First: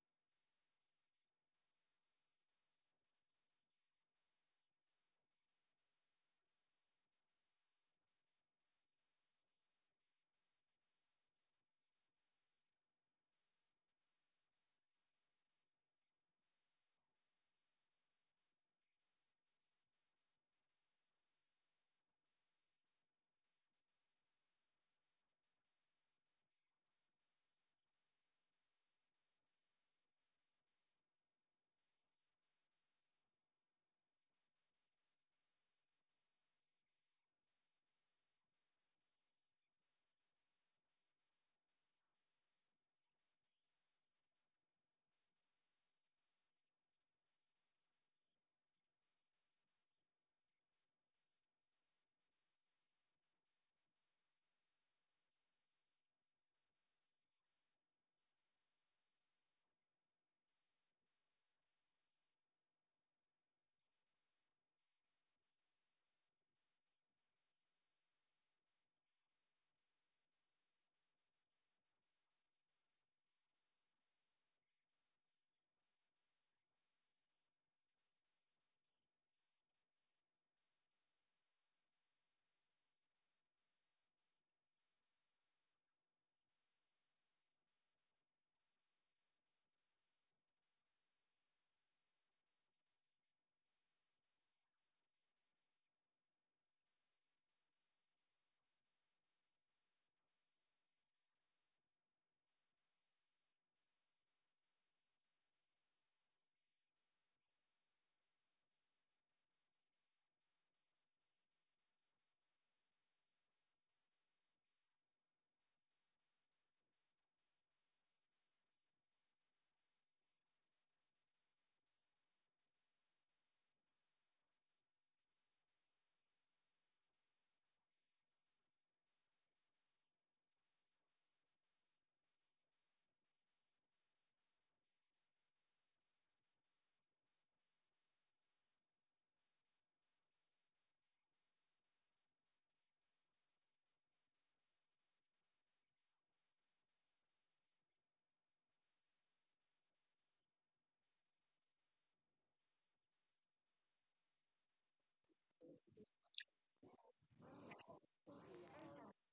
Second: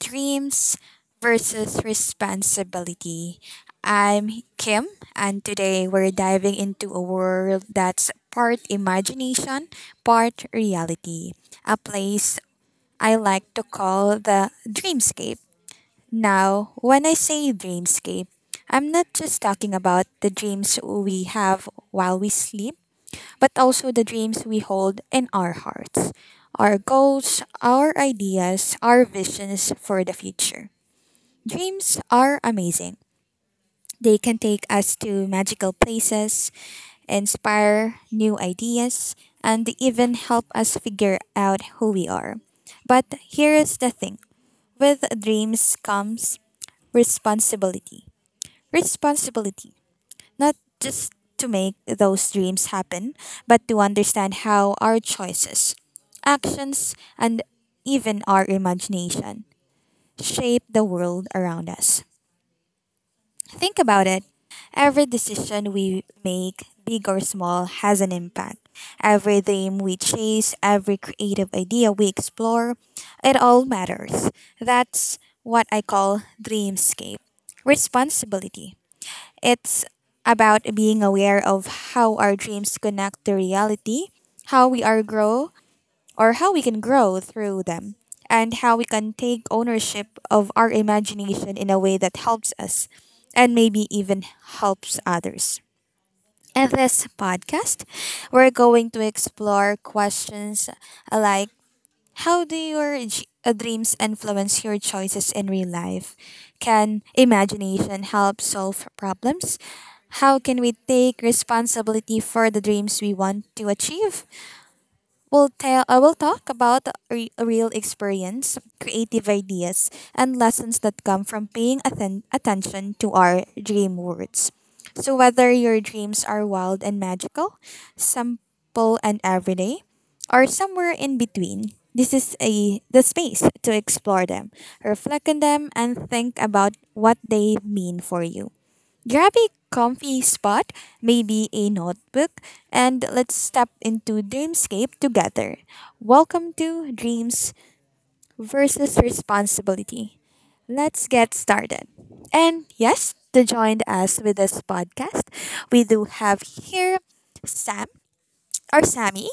Dreams versus Responsibility. I'm Kim, and today we're diving into a world that's part imagination, part reality. A place I like to call the dreamscape. Now, when I say dreamscape, I'm not just talking about the dreams we have while we sleep but also the dreams we hold in our hearts, our goals, our ideas, our visions for the future. Dreams are amazing. They can take us to magical places, inspire new ideas, and even help us figure out who we are. But here is the thing with dreams comes responsibility. Responsibility not just to make those dreams happen, but to understand how our choices, actions, and even our imagination shape the world around us. Think about it. Every decision we make, big or small, has an impact. Every dream we chase, every creative idea we explore, it all matters. That's what I call dreamscape responsibility. It's about being aware of how our dreams connect to reality, how we are grow how we can grow through them, and how we can take ownership of our imagination in a way that helps us and maybe even helps others. In this podcast, we're going to explore questions like how do your dreams influence your choices in real life? Can imagination help solve problems? How can we take responsibility for the dreams we want to achieve? We'll tell. I will talk about real experience, creative ideas, and lessons that come from paying attention to our dream words. So whether your dreams are wild and magical, simple and everyday, or somewhere in between, this is a the space to explore them, reflect on them, and think about what they mean for you. Grab a comfy spot, maybe a notebook, and let's step into Dreamscape together. Welcome to Dreams versus Responsibility. Let's get started. And yes, to join us with this podcast, we do have here Sam or Sammy,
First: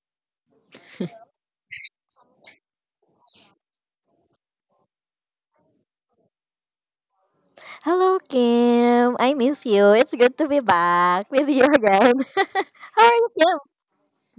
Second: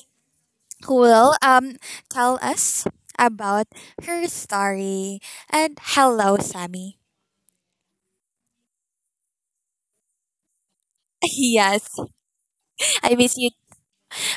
who will tell us about her story. And hello, Sammy. Hello, Kim. I miss you. It's good to be back with you Yes, again. How are I you, miss you Kim?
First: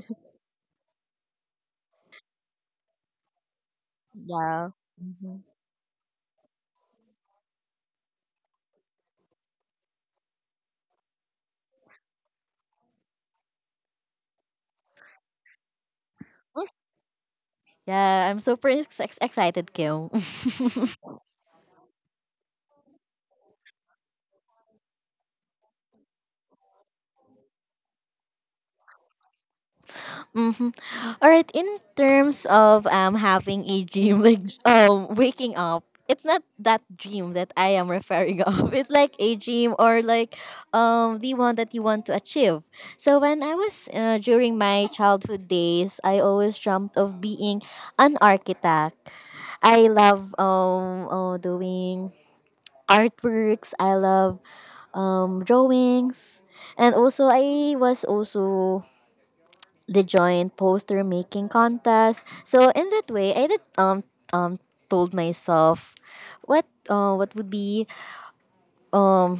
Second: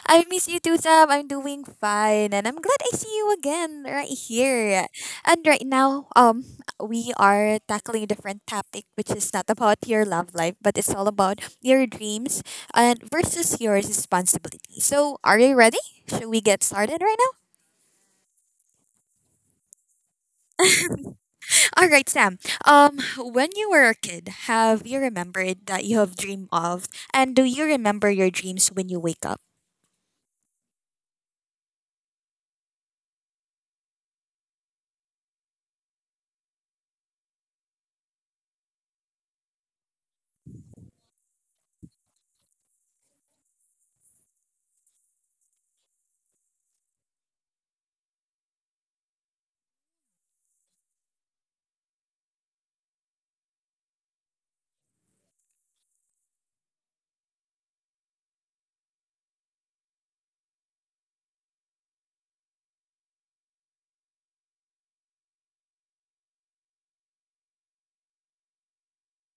I miss you too, Sam. I'm doing fine, and I'm glad I see you again right Yeah. here. Mhm. And right now, we are tackling a different topic, which is not about your love life, but it's all about your dreams and versus your responsibility. So, are you ready? Should we get started right now? Yeah, I'm super excited, Kim. All right, Sam. When you were a kid, have you remembered that you have dreamed of, and do you remember your dreams when you wake up? Mhm. All right, in terms of having a dream like waking up, it's not that dream that I am referring of. It's like a dream or like the one that you want to achieve. So when I was during my childhood days, I always dreamt of being an architect. I love doing artworks. I love drawings, and also I was also the joint poster making contest. So in that way, I did um told myself what would be um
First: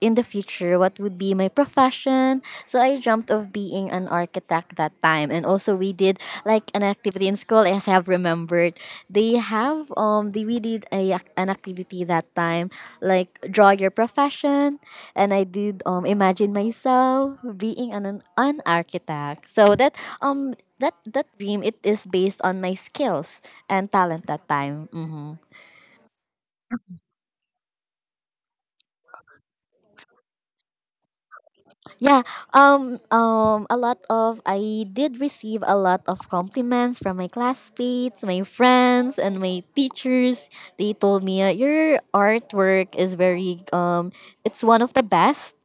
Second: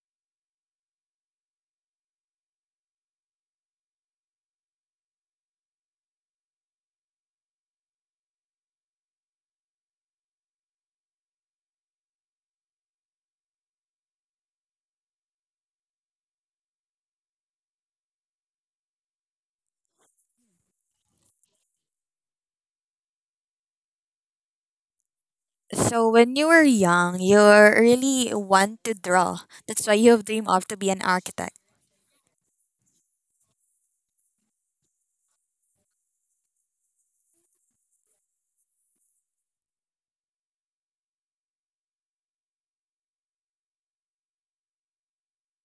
in the future what would be my profession. So I dreamt of being an architect that time. And also we did like an activity in school as I have remembered. They have we did an activity that time like draw your profession, and I did imagine myself being an architect. So that that dream it is based on my skills and talent that time. Mhm. So when you were young, you really want to draw. That's why you have dreamed of to be an architect. Yeah, a lot of I did receive a lot of compliments from my classmates, my friends, and my teachers. They told me your artwork is very it's one of the best.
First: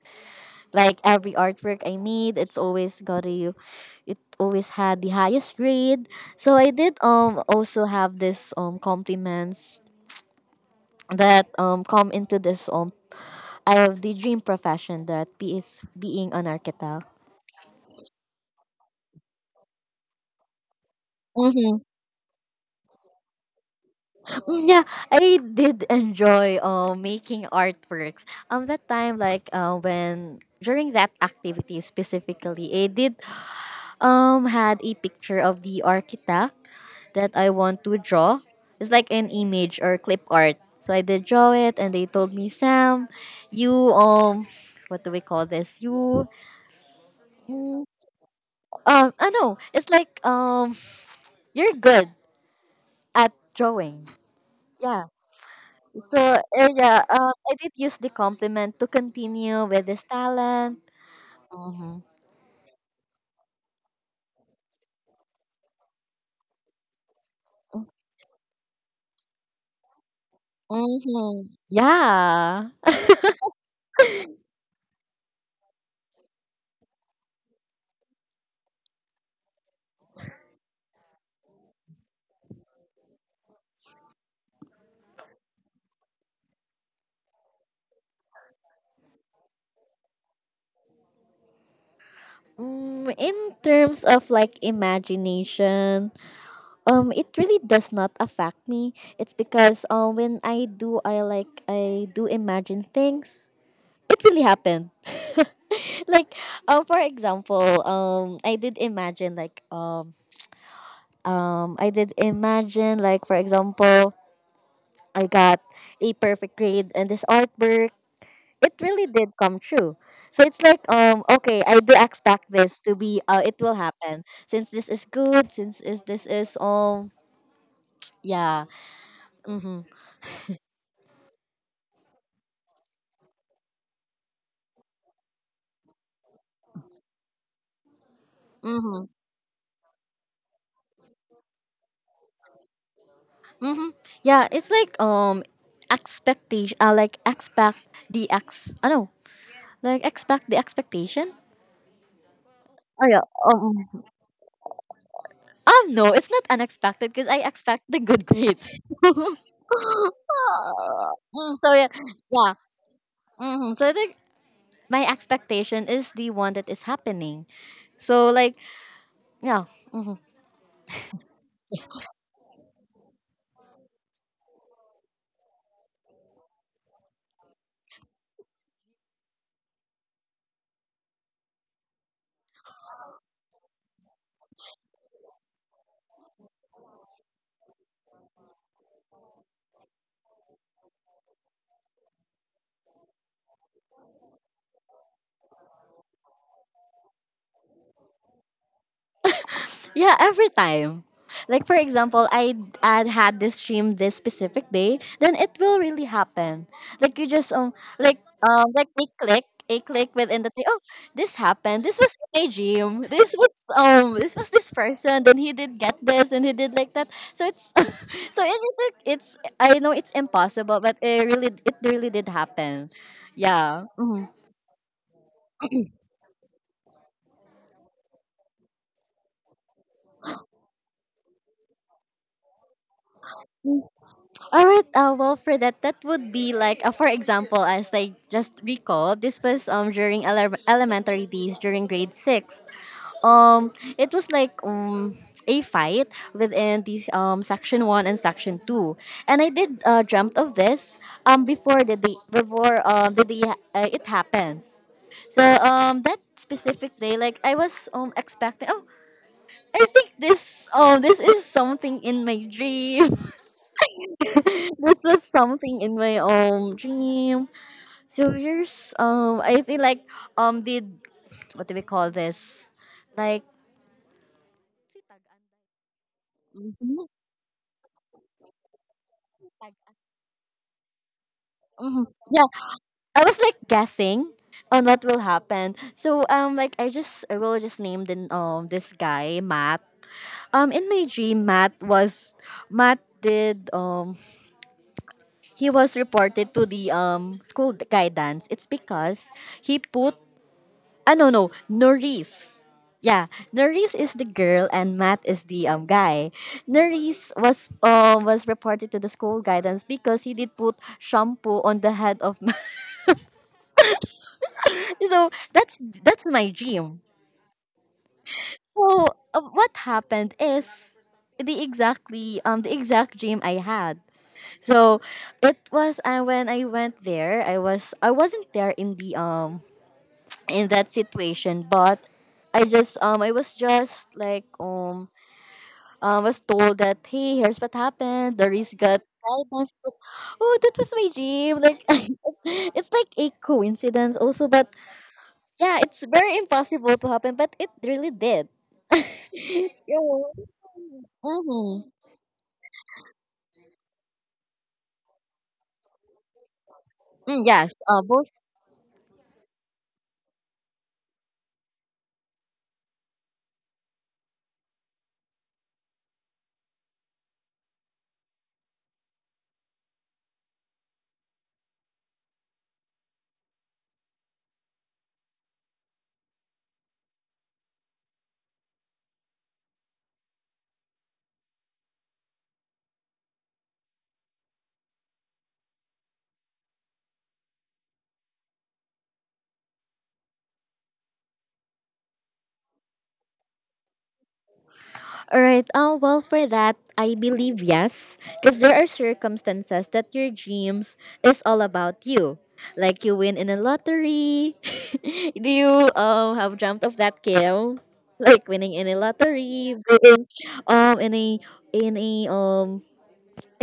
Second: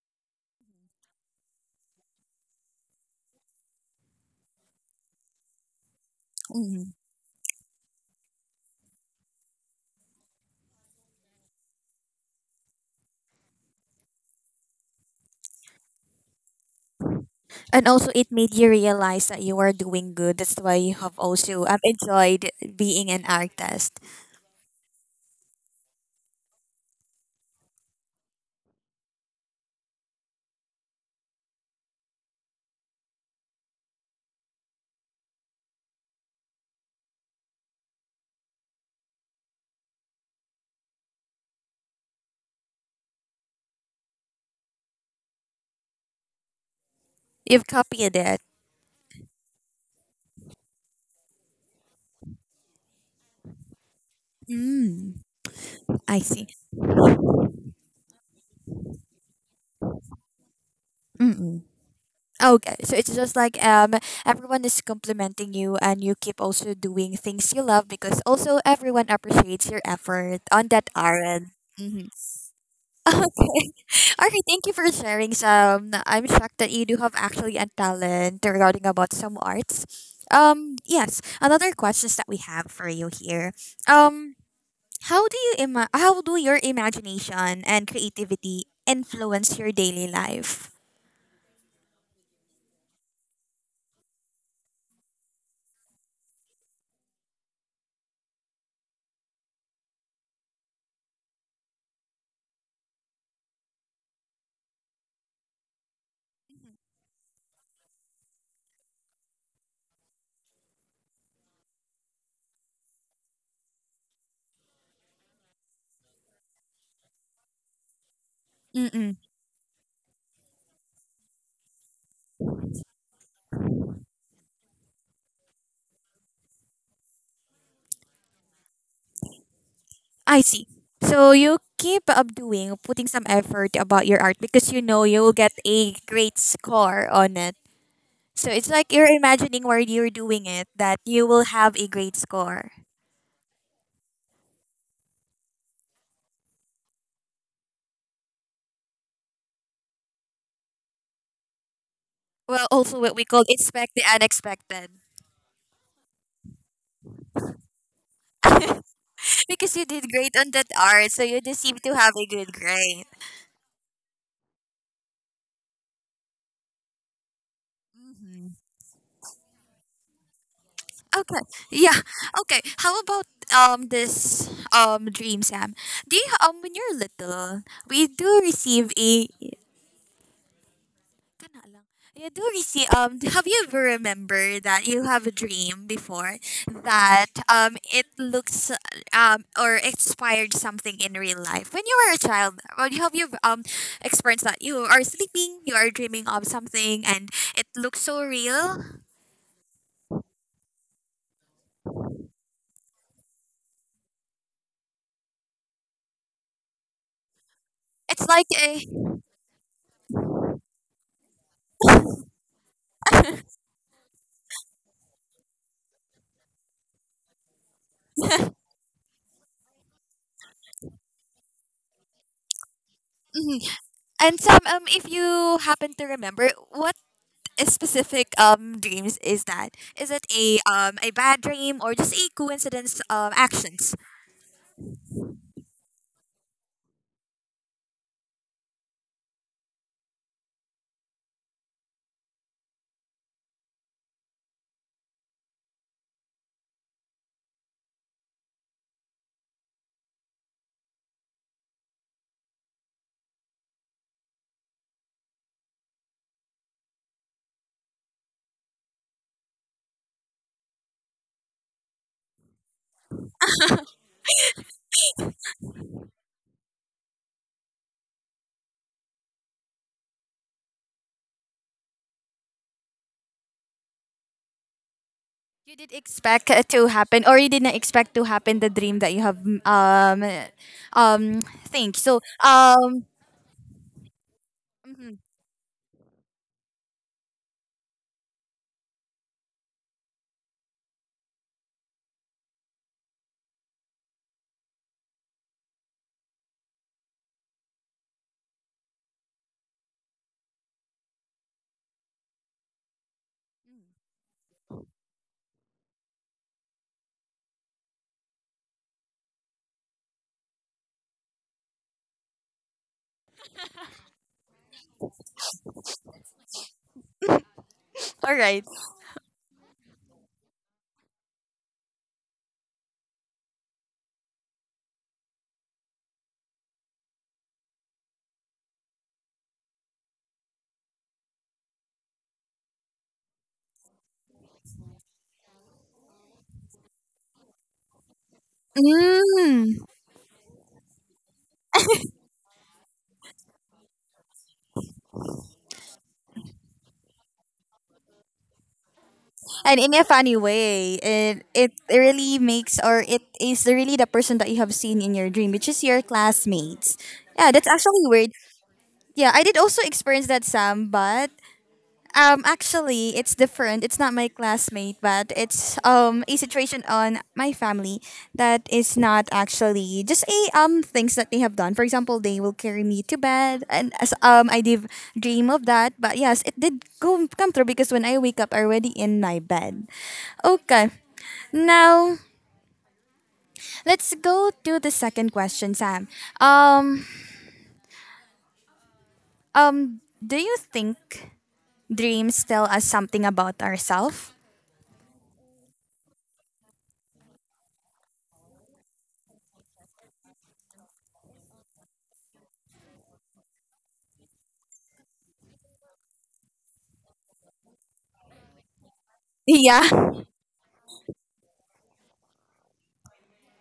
Like every artwork I made, it always had the highest grade. So I Mhm. did also have this compliments that come into this I have the dream profession that be is being an architect. And also it made you realize that you are doing good. That's why you have also have enjoyed being an artist. Yeah, I did enjoy making artworks. That time, like when during that activity specifically, I did had a picture of the architect that I want to draw. It's like an image or clip art. So I did draw it, and they told me, Sam, you what do we call this? You You've mm, copied it. I know it's like you're good at drawing. Yeah. Mm, So I see. Yeah, I did use the compliment to continue with this talent. Mm-mm. Mm-hmm. Okay, so it's just like everyone is complimenting you and you keep also doing things you love because also everyone appreciates your effort on that Mm-hmm. art. Hmm. Yeah. Okay, thank you for sharing some. I'm shocked that you do have actually a talent regarding about some arts. Yes, another questions that we have for you here. Um, how do your imagination and creativity influence your daily life? In terms of like imagination, it really does not affect me. It's because when I do, I do imagine things. It really happened. Like I did imagine I did imagine like, for example, I got a perfect grade in this artwork. It really Mm-mm. did come true. So it's like, okay, I do expect this to be it will happen since this is good, since is yeah. Mhm. I see. So you keep up doing putting some effort about your art because you know you will get a great score on it. So it's like Mhm. you're imagining while you're doing it that you will have a great score. Mhm. Yeah, it's like expectation. Like expect the ex I know like expect the expectation. Well, also Oh what yeah. we call expect the mm-hmm. unexpected. No, it's not unexpected because I expect the good grades. Because you did great on that art, so you so deserve yeah, to have a good yeah. grade. Hmm. So I think my expectation is the one that is happening. So Mm-hmm. like yeah. Mm-hmm. Okay. Yeah. Okay. How about this dream, Sam? When you're little, we do receive a Kana lang. Yeah, have you ever remember that you have a dream before that it looks or inspired something in real life when you were a child? Or have you experienced that you are sleeping, you are dreaming of something, and it looks so real? Yeah, every time. Like for example, I had this dream this specific day, then it will really happen. Like you just It's like a. like a click, a click within the day. Oh, this happened. This was my dream. This was this was this person. Then he did get this and he did like that. So it's so it's I know it's impossible, but it really did happen. Mhm. Yeah. Mm-hmm. and some if you happen to remember what specific dreams is that? Is it a bad dream or just a coincidence actions? All right. Well, for that, that would be like, for example, as I just recall, this was during elementary days, during grade six. Um, it was like a fight within the section one and section two, and I did dreamt of this before the day it happens. So that specific day, like I was expecting. Oh, I think this this is something in my dream. This was something in my dream. So here's I think like did what do we call this? Like. You did expect it to Mhm. happen, or you didn't expect to happen the dream that you have um um think. Mhm. Yeah, I was like guessing on what Mhm. will happen. So like I just I will just name the this guy Matt. In my dream Matt did he was reported to the school guidance. It's because he put. Ah, no, no, Norris. Yeah, Norris is the girl and Matt is the guy. Norris was reported to the school guidance because he did put shampoo on the head of Matt. So that's my dream. All right. So what happened is the exact dream I had. So it was when I went there, I wasn't there in the in that situation, but I just I was just like was told that, hey, here's what happened. The risk got guidance. It Mm. was, oh, that was my dream. Like, it's like a coincidence also. But yeah, it's very impossible to happen. But it really did. And in Yeah. a funny way, it Mm-hmm. really makes or it is really the person that you have seen in your dream, which is your classmates. Mm, Yeah, that's yes. Actually both. weird. Yeah, I did also experience that, Sam, but actually, it's different. It's not my classmate, but it's a situation on my family that is not actually just a things that they have done. For example, they will carry me to bed, and as I did dream of that. But yes, it did go come through because when I wake up, I already in my bed. Okay, now let's go to the second question, Sam. Um, do you think dreams tell us something about ourselves? All right. Well, for that, I believe yes, because there are circumstances that your dreams is all about you. Like you win in a lottery. Do you have dreamt of that, Kim? Like winning in a lottery, Yeah. being um in a in a um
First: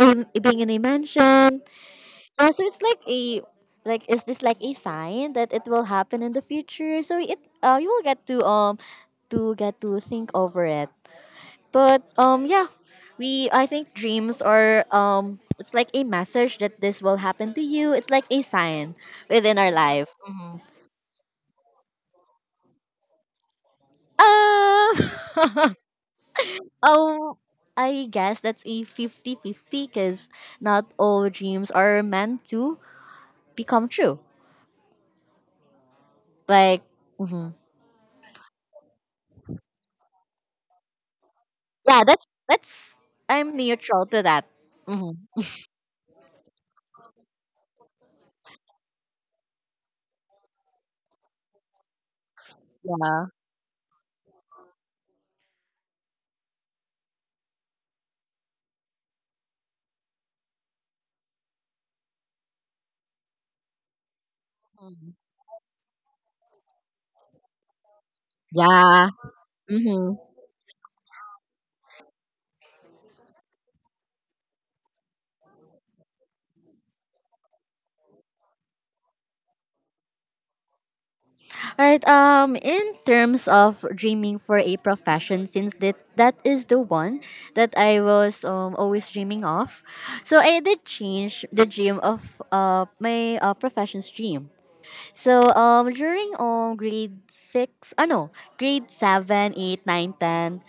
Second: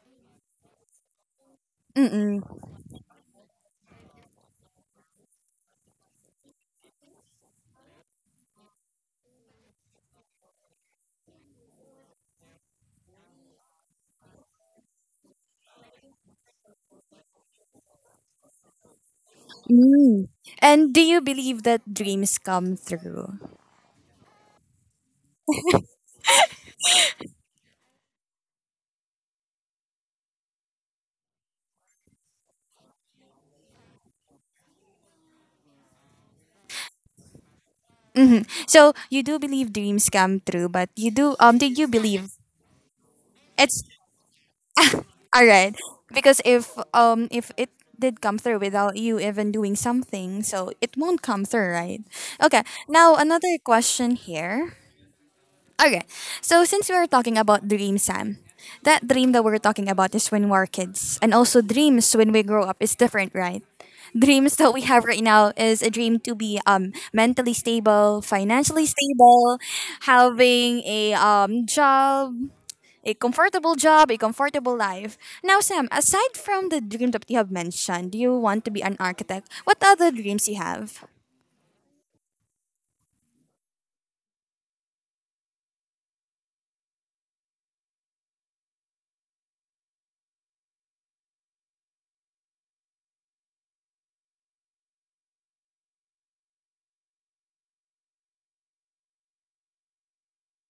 in, being in a mansion. Mm-mm. Yeah, so it's like a like, is this like a sign that it will happen in the future? So it you will get to get to think over it. But yeah, we I think dreams are it's like a message that this will happen to you. It's like a sign within our life. Mm. And do you believe that dreams come true? Ah! Um. Oh, I guess that's a 50-50, because not all dreams are meant to become true. Like, mhm. So you do believe dreams come true, but you do did you Yeah, believe that's I'm it's neutral to that. Hmm. all right because if it did come through without you even doing something, so it won't come through, right? Okay. Now Yeah. another question here. Okay. So since we are talking about dreams, Sam, that dream that we're talking about is when we're kids. And also dreams when we grow up is different, right? Dreams that we have Mhm. right now is a dream to be mentally stable, financially Yeah. stable, Hmm. having a job, a comfortable life. Now, Sam, aside from the dream that you have mentioned, do you want to be an architect? What other dreams you have? Alright, in terms of dreaming for a profession, since that is the one that I was always dreaming of, so I did change the dream of my profession's dream. So during grade six, ah no, grade seven, eight, nine, ten,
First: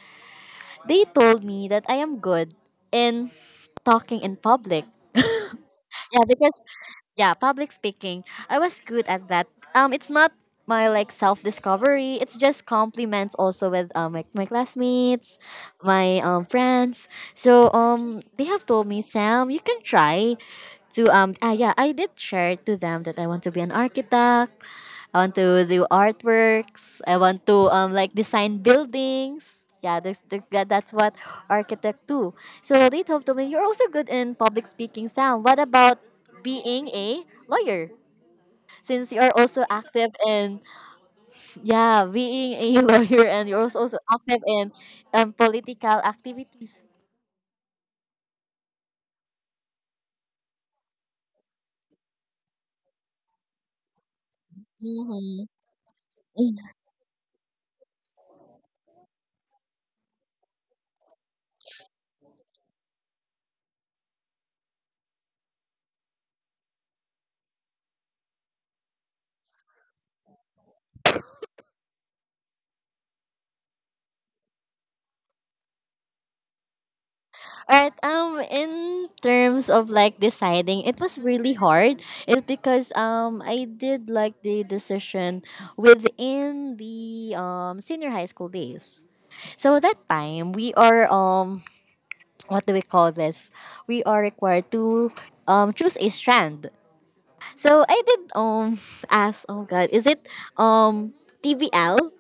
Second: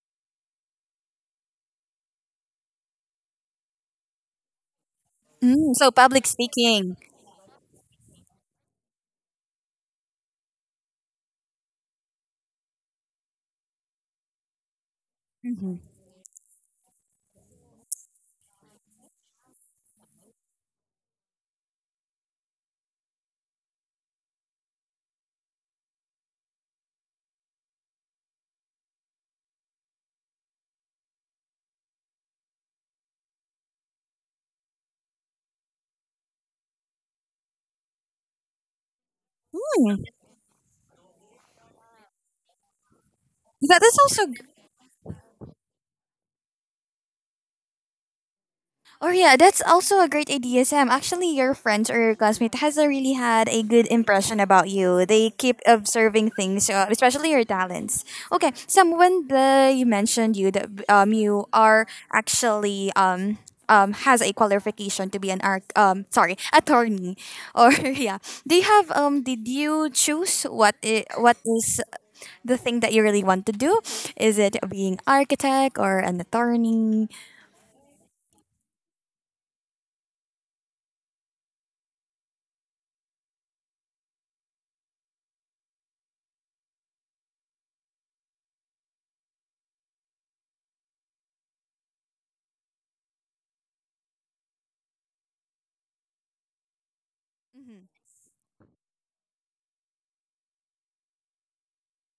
they told me that I am good in talking in public. Mm, so Yeah, public because speaking. yeah, public speaking, I was good at that. It's not my like self discovery. It's just compliments also with like my classmates, Mhm. my friends. So they have told me, Sam, you can try to yeah, I did share to them that I want to be an architect. I want to do artworks. I want to like design buildings. Yeah, that's what architect do. So they told me you're also good in public speaking. Sam, what about being a lawyer? Since you are also Hmm, active in yeah being a lawyer and you're That is also also active in political activities. Oh yeah, that's also a great idea, Sam. Actually, your friends or your classmate has a really had a good impression about you. They Mm-hmm. keep observing things, especially your talents. Okay, Sam, when the you mentioned you that you are actually has a qualification to be an arc sorry, attorney, or yeah, do you have did you choose what is the thing that you really want to do? Is it being architect or an attorney? Alright, in terms of like deciding, it was really hard. It's because I did like the decision within the senior high school days. So that time we are what do we call this? We are required to choose a strand. So I did ask oh god, is it um TVL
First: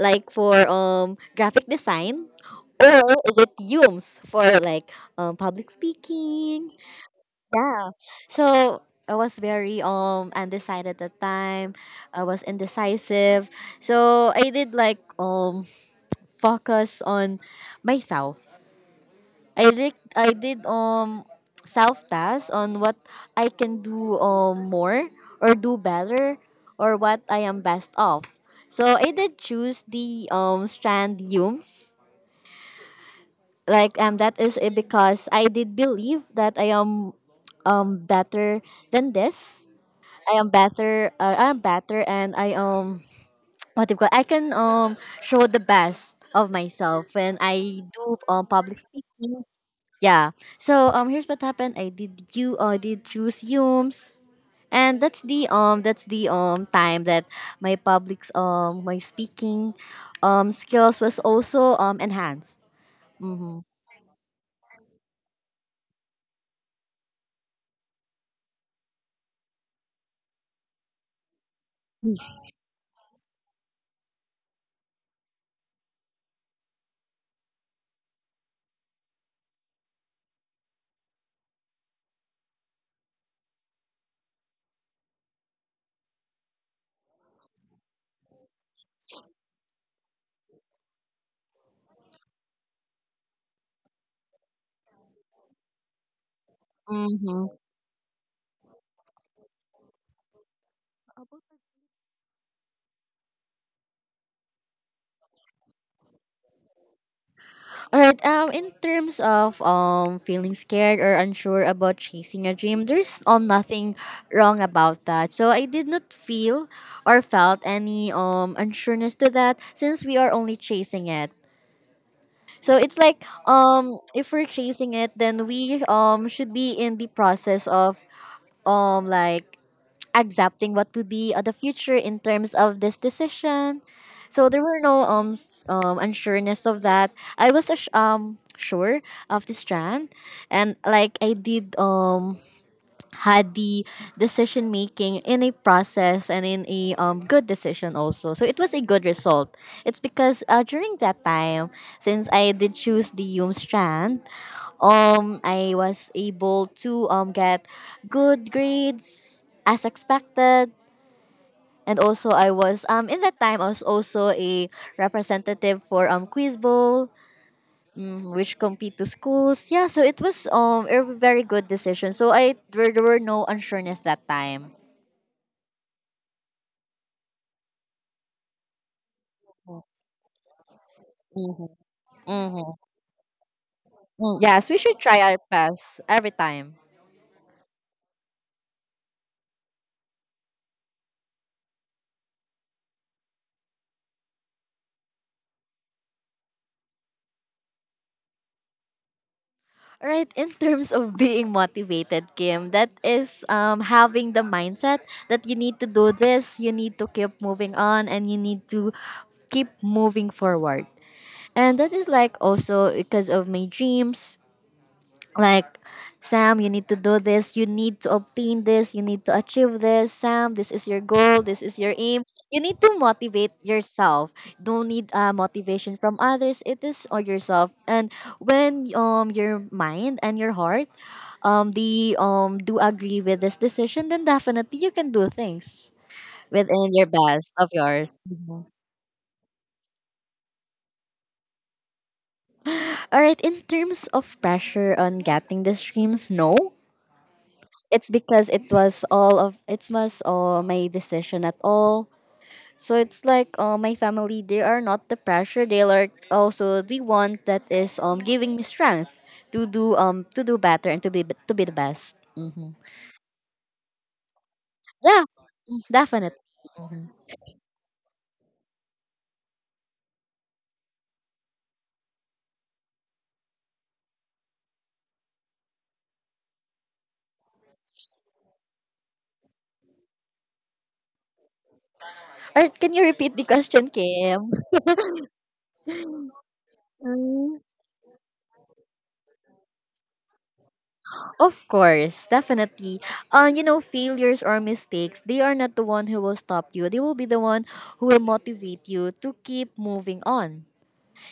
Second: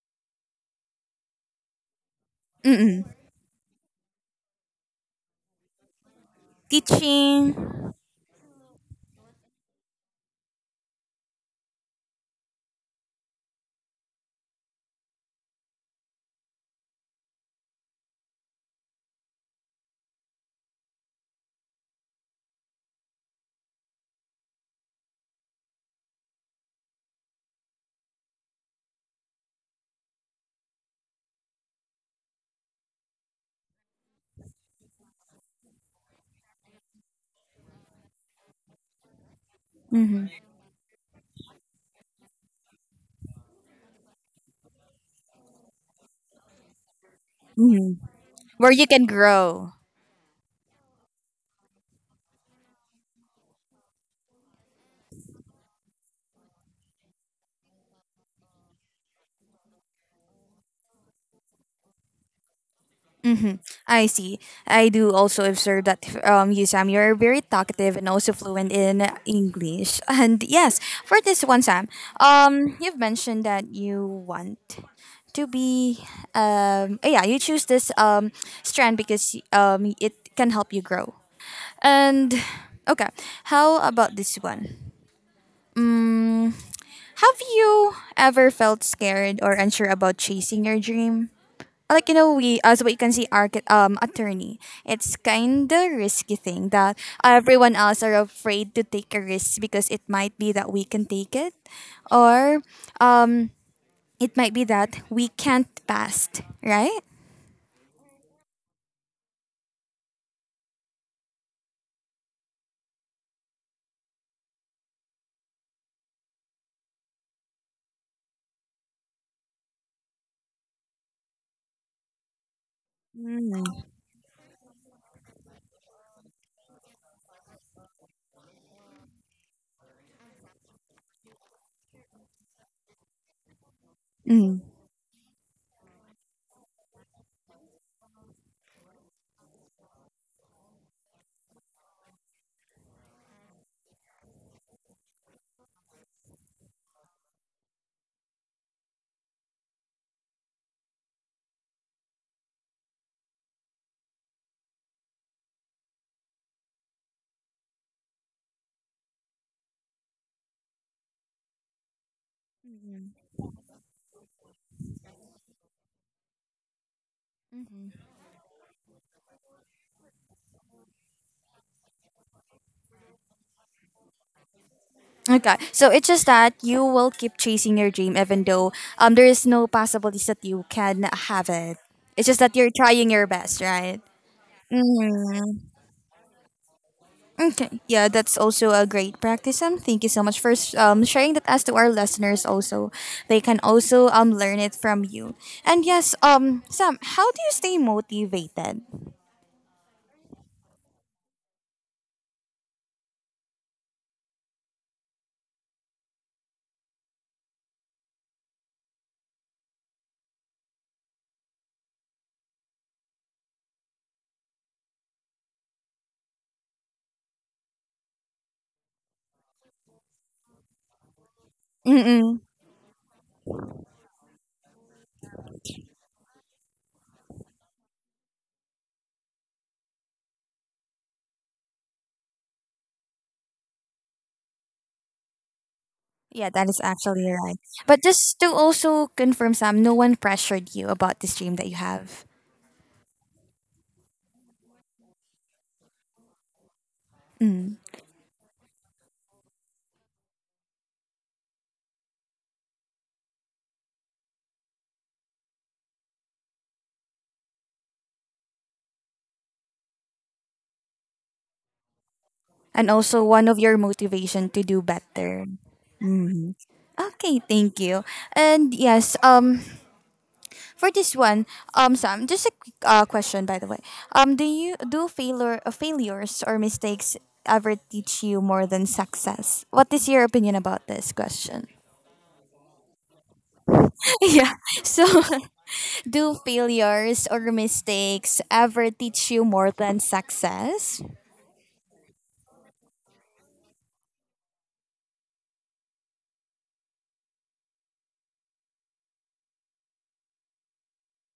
like for graphic design, Mm-mm. or is it UMS for like public speaking, Teaching. yeah. So I was very undecided at the time. I was indecisive. So I did like focus on myself. I did self tasks on what I can do more or do better or what I am best of. So I did choose the strand Humes. Like that is it, because I did believe that I am better than this. Hmm. I am better, and I what do you call, I can show the best of myself when I Hmm. do Where public you can speaking, grow. yeah. So here's what happened. I did you did choose Yums, and that's the time that my public's my speaking skills was also enhanced. Hmm. I see. I do also observe that you, Sam, you're very talkative and also fluent in English. And yes, for this one, Sam, you've mentioned that you want to be yeah, you choose this strand because it can help you grow, and okay, how about this one? Have you ever felt scared or unsure about chasing your dream, like we as what you can see, attorney, it's kind of risky thing that Mm-hmm. everyone else are afraid to take a risk because it might be that we can take it, or um, it might be that we can't pass, right? All right. In terms of feeling scared or unsure about chasing a dream, there's nothing wrong about that. So I did not feel or felt any unsureness to that since we are only chasing it. So it's like, Mm. If we're chasing it then we should be in the process of like accepting what would be the future in terms of this decision. So Mm. there were no unsureness of that. I was sure of this strand, and like I did had the decision making in a process and in a good decision also, so it was a good result. It's because during that time, since I did choose the yum strand, I was able to get good grades as expected, and also I was in that time I was also a representative for quiz bowl, which compete to schools. Yeah, so it was a very good decision. So I there were no unsureness that time. Okay, so it's just that you will keep chasing your dream even though there is no possibilities that you can have it. It's just that you're Mm-hmm. trying your best, right? Mm-hmm. Yes, we should try our best every time. Okay. Yeah, that's also a great practice. Thank you so much for sharing that as to our listeners also. They can also learn it from you. And yes, Sam, how do you stay motivated? Right, in terms of being motivated, Kim, that is, having the mindset that you need to do this, you need to keep moving on, and you need to keep moving forward, and that is, like, also because of my dreams. Like, Sam, you need to do this, you need to obtain this, you need to achieve this. Sam, this is your goal, this is your aim. Mm-mm. You need to motivate yourself, don't need motivation from others, it is on yourself. And when your mind and your heart, they do agree with this decision, then definitely you can do things Yeah, that is within your actually best right. of But yours. just to also confirm, Sam, no one pressured you about this dream that you have. All right, in terms of pressure on getting the streams, no, Mm. it's because it was all my decision at all. So it's like, my family, they are not the pressure, they are also the one that is giving me strength to do better, and to be the best. Hmm. And also one of your motivation to do Yeah, better. definitely. Mhm. Okay, thank you. And yes, for this one, Sam, just a quick question, by the way. Do you do failures or mistakes ever teach you more than success? What is your opinion about this question? Or can you repeat the question, Yeah. Kim? So, do failures or mistakes ever teach you more than success? Of course, definitely. Failures or mistakes, they are not the one who will stop you. They will be the one who will motivate you to keep moving on.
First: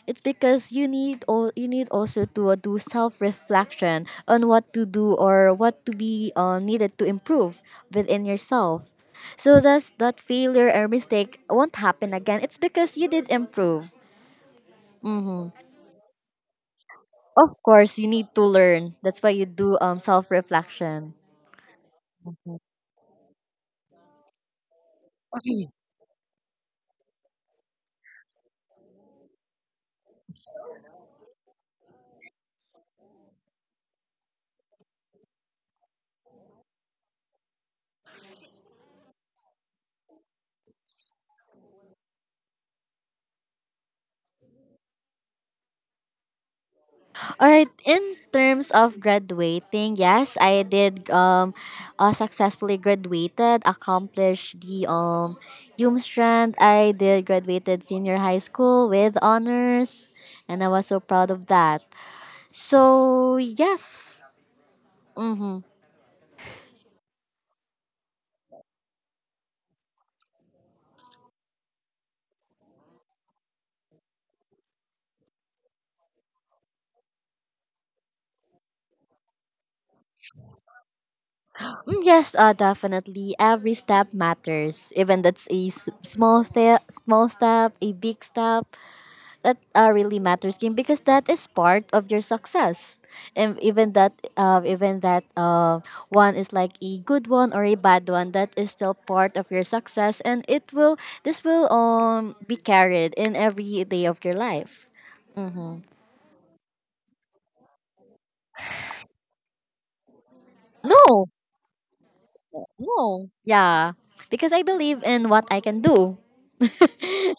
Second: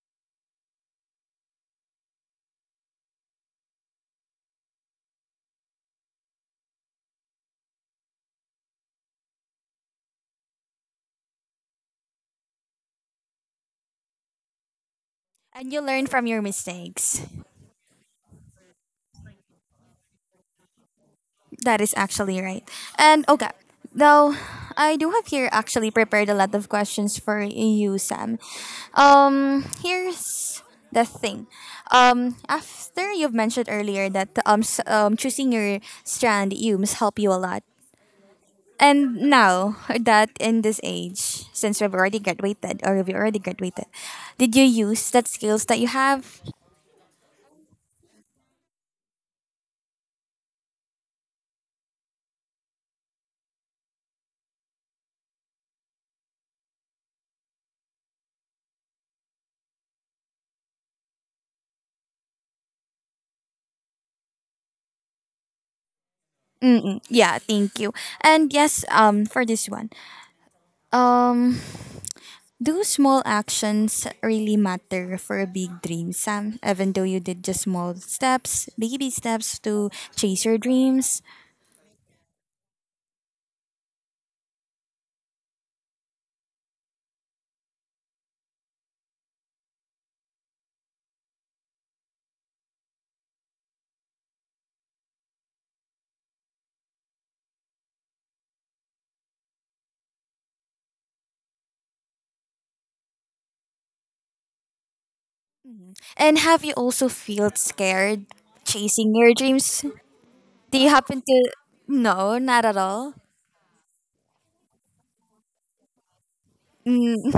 It's because you need also to do self reflection on what to do or what to be needed to improve within yourself. So thus that failure or mistake won't happen again. It's because you did improve. And you learn from your mistakes. Of course, you need to learn. That's why you do self reflection. That is actually right. And okay, now, I do have here actually prepared a lot of questions for you, Sam. Here's the thing. After you've mentioned earlier that choosing your strand Humes help you a lot. And now that in this age, since we've already graduated, did you use that skills that you have? All right, in terms of graduating, yes, I did successfully graduated, accomplished the strand. I did graduated senior high school with honors, and I was so proud of that. So, yes. Mm-mm, yeah, thank you. And yes, for this one, um, Do small actions really matter for a big dream, Sam? Even though you did just small steps, baby steps to chase your dreams. Mm, yes, definitely. Every step matters. Even that's a small step, a big step. That really matters, Kim, because that is part of your success. And even that one is like a good one or a bad one, that is still part of your success, and it will this will be carried in every day of your life. Mm-hmm. And have you also felt scared chasing your dreams? Do you happen No, to? No, not at all. no. Yeah, because I believe in what I can do. Mm.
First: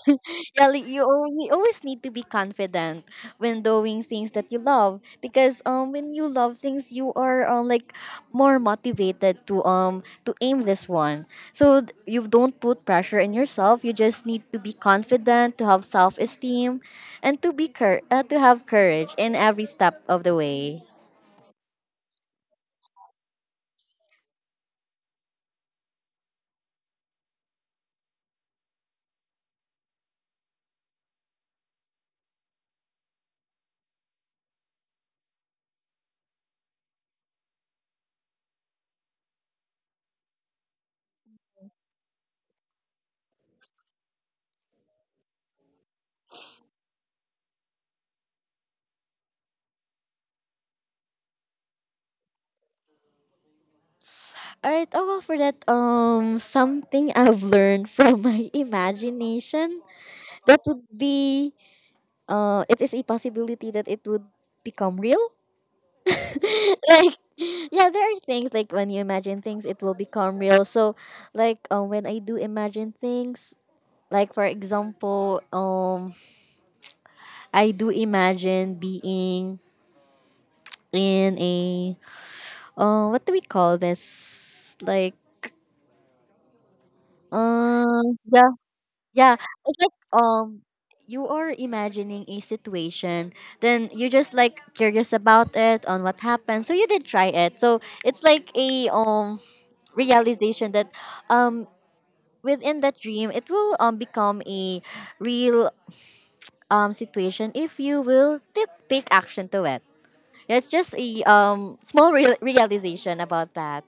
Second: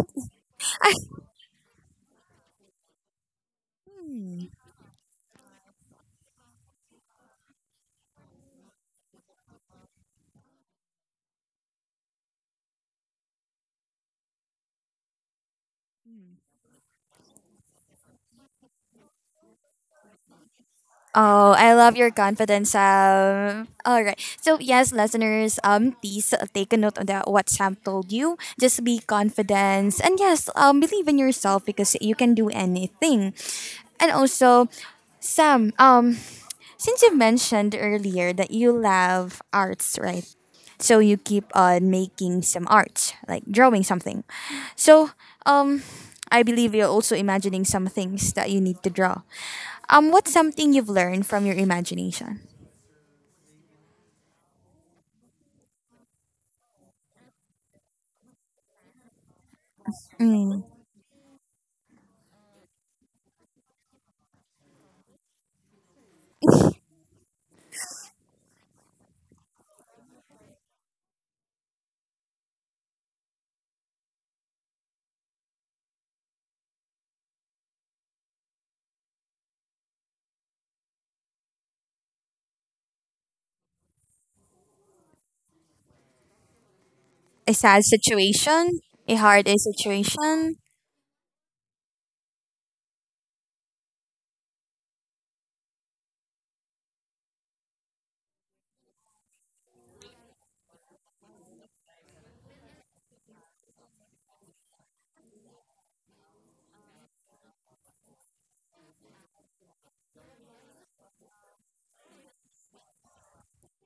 Yeah, like, you always need to be confident when doing things that you love, because when you love things you are, like, more motivated to aim this one. So you don't put pressure in yourself. You just need to be confident, to have self esteem, and to have courage in every step of the way. Oh, I love your confidence, Sam. All right. So, yes, listeners, please take a note on that, what Sam told you. Just be confident. And yes, believe in yourself because you can do anything. And also, Sam, since you mentioned earlier that you love arts, right? So you keep on making some art, like drawing something. So, um, I believe you're also imagining some things that you need to draw. What's something you've learned from your imagination? All right. Oh, well, for that something I've learned from my imagination, that Mm. would be, it is a possibility that it would become real. Like, yeah, there are things like when you imagine things, it will become real. So, like, when I do imagine things, like for example, I do imagine being in a — what do we call this? Like, A sad yeah. situation, a Yeah, hard day it's like, situation. You are imagining a situation, then you're just like curious about it on what happened. So you did try it. So it's like a realization that um within that dream it will become a real situation if you will take action to it. Yeah, it's just a small realization about that.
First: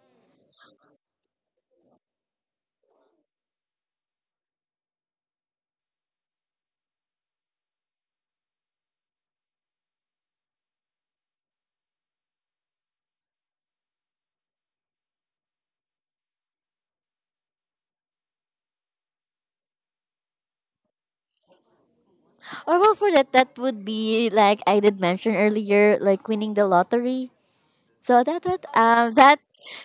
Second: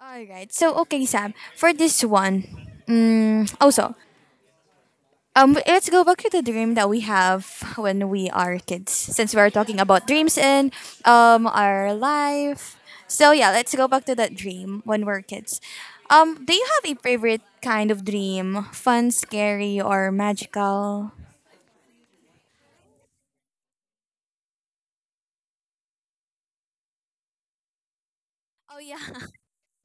All right. So, okay, Sam. For this one, also. Let's go back to the dream that we have when we are kids, since we are talking about dreams in our life. So yeah, let's go back to that dream when we're kids. Do you have a favorite kind of dream? Fun, scary, or magical? Or, well, for that would be like I did mention earlier, like winning the lottery. So that was Oh yeah. um that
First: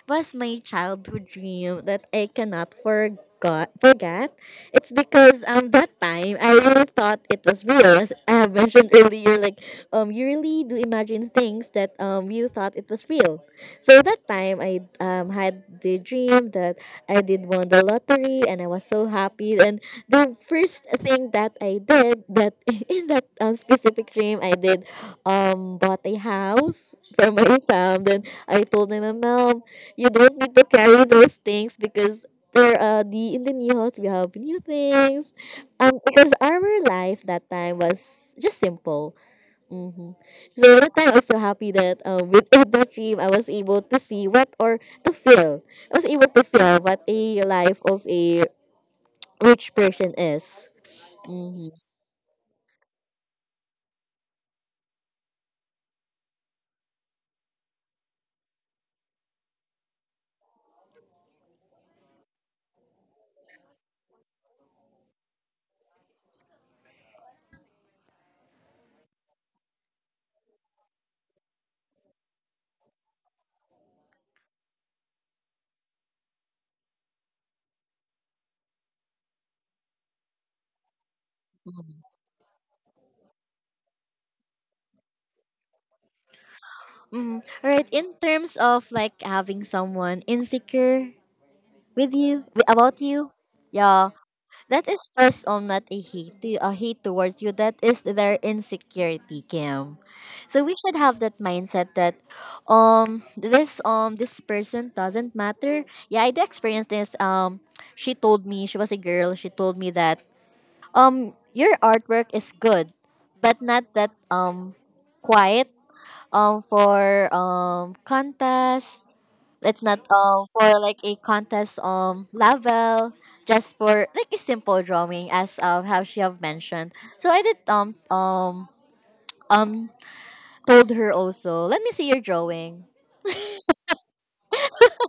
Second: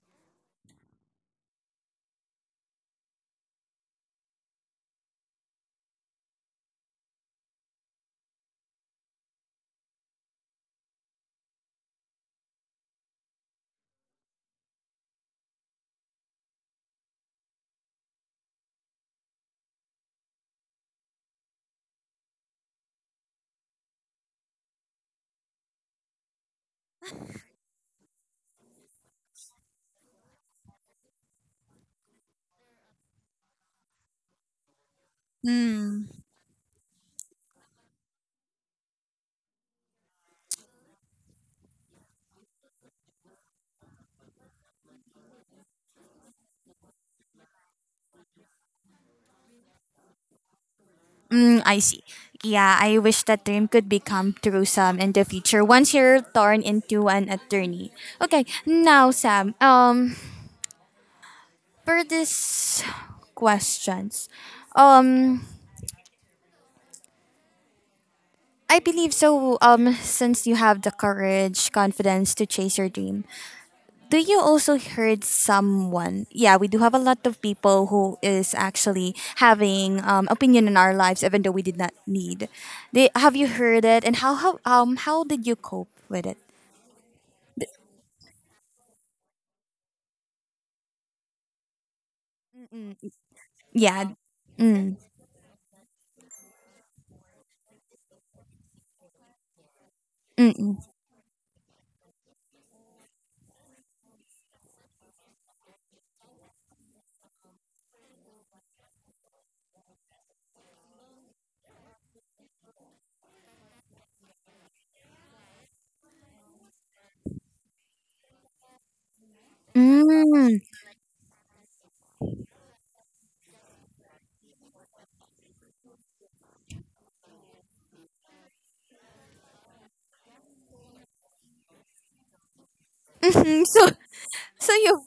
was my childhood dream that I cannot forgot forget. It's because, that time I really thought it was real. As I have mentioned earlier, like, you really do imagine things that you thought it was real. So that time I had the dream that I did won the lottery, and I was so happy. And the first thing that I did that in that specific dream, I did bought a house for my fam. Then I told them, Mom, you don't need to carry those things, because there the in the new house we have new things, Mm, because our life that time was just simple. Mm-hmm. So that time I was so happy, that with that dream I was able to see what, or to feel, I was able to feel what a life of a rich person is. mm, Mm-hmm. I see. Yeah, I wish that dream could become true, Sam, in the future once you're torn into an attorney. Okay, now Sam. For this questions, um, I believe so. Since you have the courage, confidence to chase your dream, do you also heard someone? Yeah, we do have a lot of people who is actually having opinion in our lives, even though we did not need. They have you heard it, and how did you cope with it? Mm, right. In terms of like having someone insecure about you. Yeah, Yeah. that is Mm, first, not a hate to a hate towards you. That is their insecurity, Kim. mm, So we mm, should have that mindset that this person doesn't matter. Yeah, I did experience this. She told me — she was a girl — she told me that your artwork is good, but not that quiet for contest, it's not mm, for like a contest level, just for like a simple drawing, as how she have mentioned. So I did um told her also, let me see your drawing. mm, so so you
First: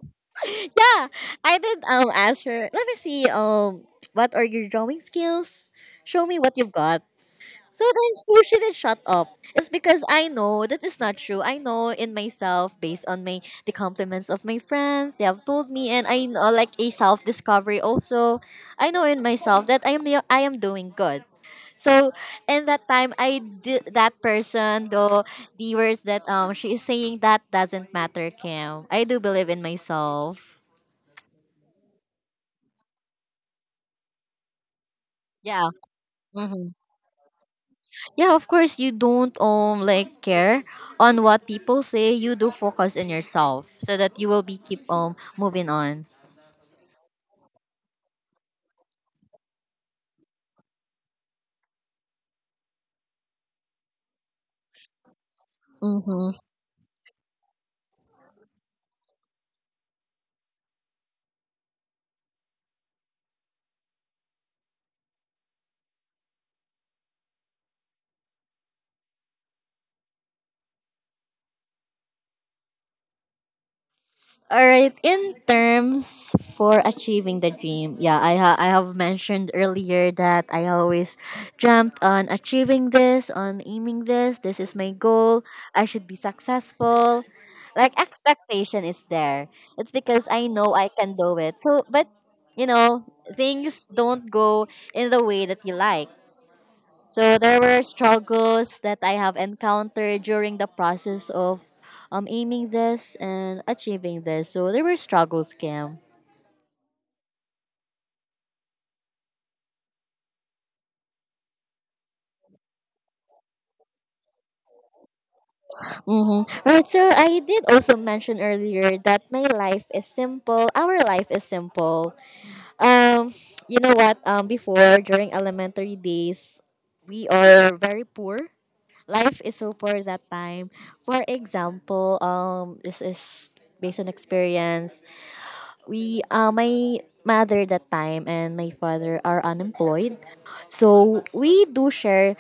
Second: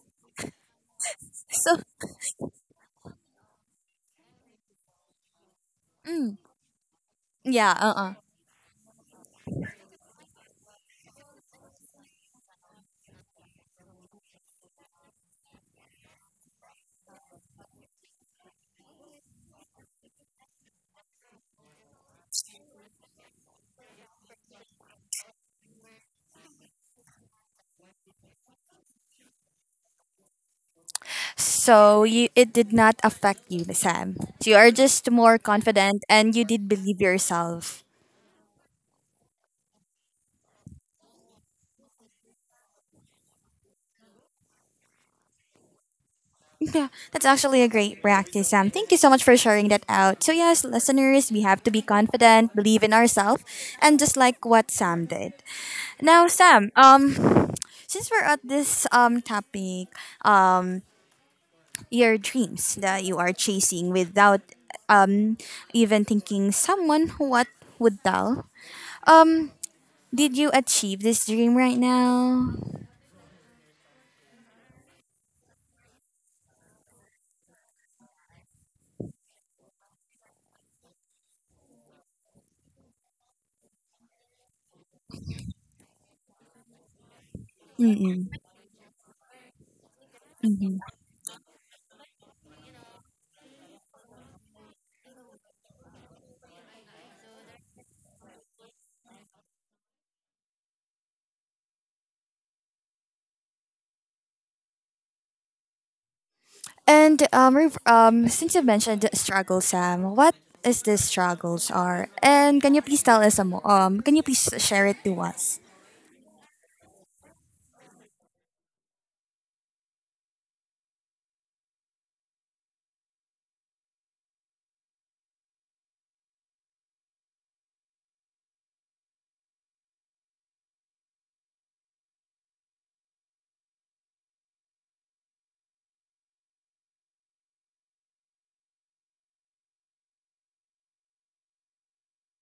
Yeah, I so did ask her, let me see, what are your drawing skills? Show mm, me what you've got. yeah So then, you shouldn't shut up. It's because I know that is not true. I know in myself, based on my the compliments of my friends, they have told me, and I know, like, a self discovery also. I know in myself that I am doing good. So in that time, I did that person though the words that she is saying, that doesn't matter, Kim. I do believe in myself. So you, it did not affect you, Sam. So you are just more Yeah. confident and you did Mm-hmm. believe yourself. Yeah, of course you don't, like, care on what people say. You do focus on yourself so that you will be keep moving on. Yeah, that's actually a great practice, Sam. Thank you so much for sharing that out. So yes, listeners, we have to be confident, believe in ourselves, and just like what Sam did. Now, Mm-hmm. Sam, since we're at this topic, um, your dreams that you are chasing without um even thinking someone what would tell. Um, Did you achieve this dream right now? All right, in terms for achieving the dream, yeah, I have mentioned earlier that I always dreamt on achieving this, on aiming this. This is my goal. I should be successful. Like Mm-mm. expectation is there. It's because I know Mm-hmm. I can do it. So, but, you know, things don't go in the way that you like. So there were struggles that I have encountered during the process of aiming this and achieving this. So there were struggles, Kim. And since you mentioned struggle, Sam, what is the struggles are? And can you please tell us some more? Can you please share it to us? Mm-hmm. Right, so I did also mention earlier that my life is simple. Our life is simple. Um, you know what? Before, during elementary days, we are very poor. Life is so poor that time. For example, this is based on experience. We My mother that time and my father are unemployed, so we do share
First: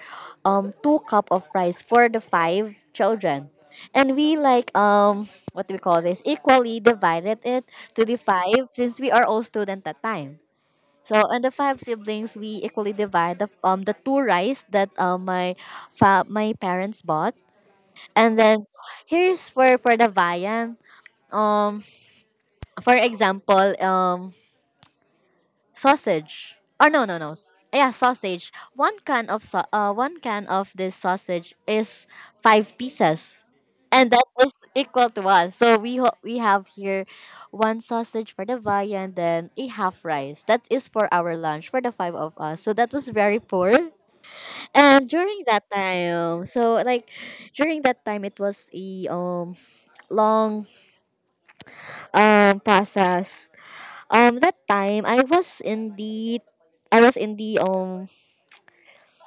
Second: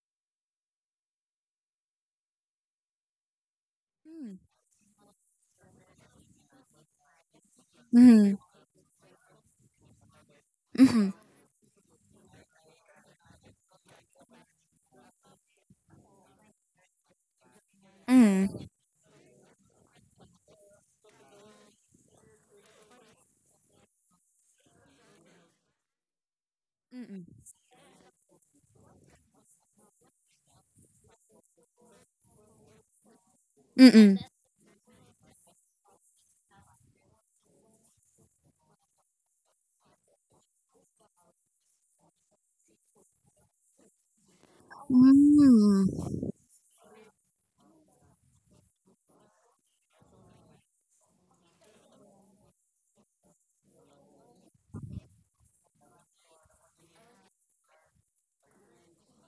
two cup of rice for the five children, and we, like, what do we call this, equally divided it to the Mm-hmm. five since we are all student that time. Mm-hmm. So, and the five siblings, we equally divide the two rice that my parents bought. And Mm-hmm. then, here's for the viand, um for example, sausage. Oh, no, no, no. Yeah, sausage. One can of this sausage is five pieces, and Mm-mm. that is equal to us. So we have here one sausage for the viand, then a half rice. That is for our lunch for the five of us. So that was very poor. And during that Mm-mm. time, so, like, it was a long process. That time I was in the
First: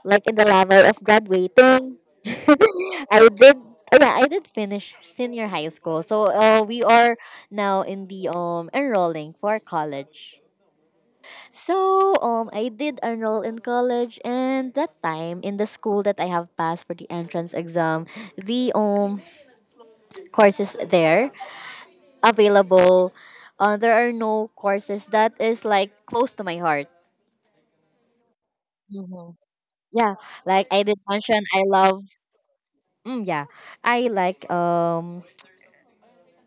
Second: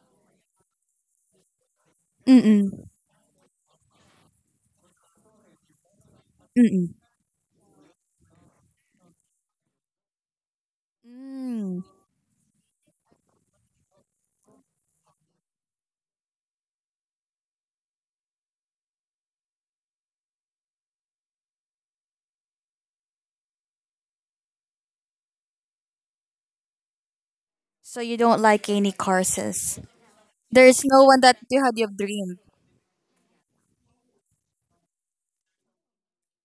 like, in the level of graduating. Mm-mm. I did. Oh Yeah, I did finish senior high school. So we Mm-mm. are now in the enrolling for college. Mm. So I did enroll in college, and that time, in the school that I have passed for the entrance exam, the courses there available. There are no courses that is like close to my heart. So you don't like any courses. Yeah, like There's I did no one that mention, I you had your love. dream. Mm, yeah, I like, um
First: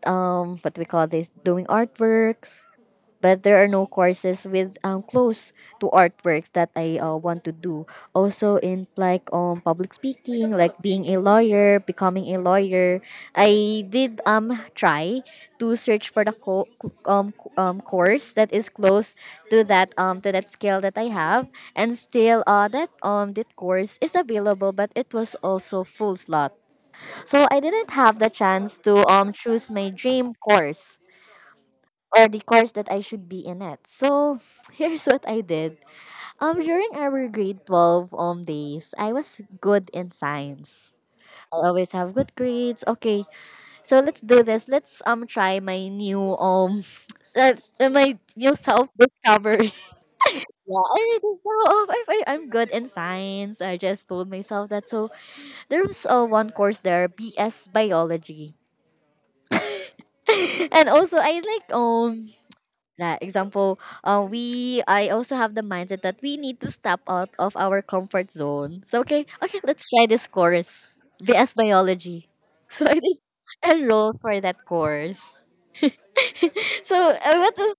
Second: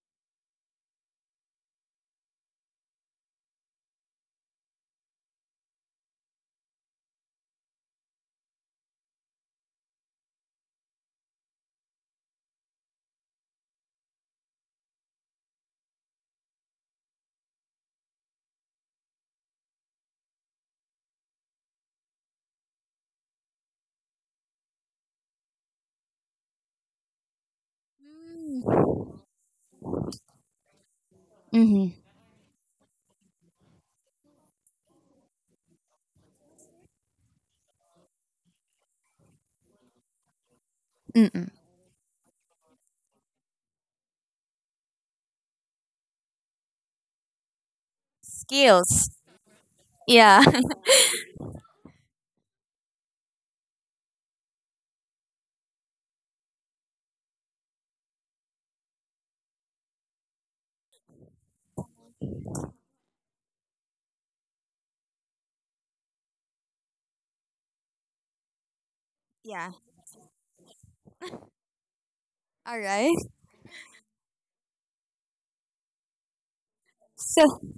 um what we call this, doing artworks, but there are no courses with, close to artworks that I want to do. Also in, like, public speaking, like being a lawyer, becoming a lawyer. I did try to search for the course that is close to that, to that skill that I have, and still, that course is available, but it was also full slot. So I didn't have the chance Mm. to choose my dream course, Mm-hmm. or the course that I should be in it. So, here's what I did. During our grade 12 days, I was good in science. Mm-mm. I always have good grades. Okay, so let's do this. Let's try my new that's my new self Skills. discovery. Yeah. Yeah, I just know, oh, I'm good in science. I just told myself that. So there was one course there, BS biology, and also I like example, we I also have the mindset that we need to step out of our comfort zone, so okay, okay, yeah. let's try this course, BS biology. All So I right. did enroll for that course. So what So is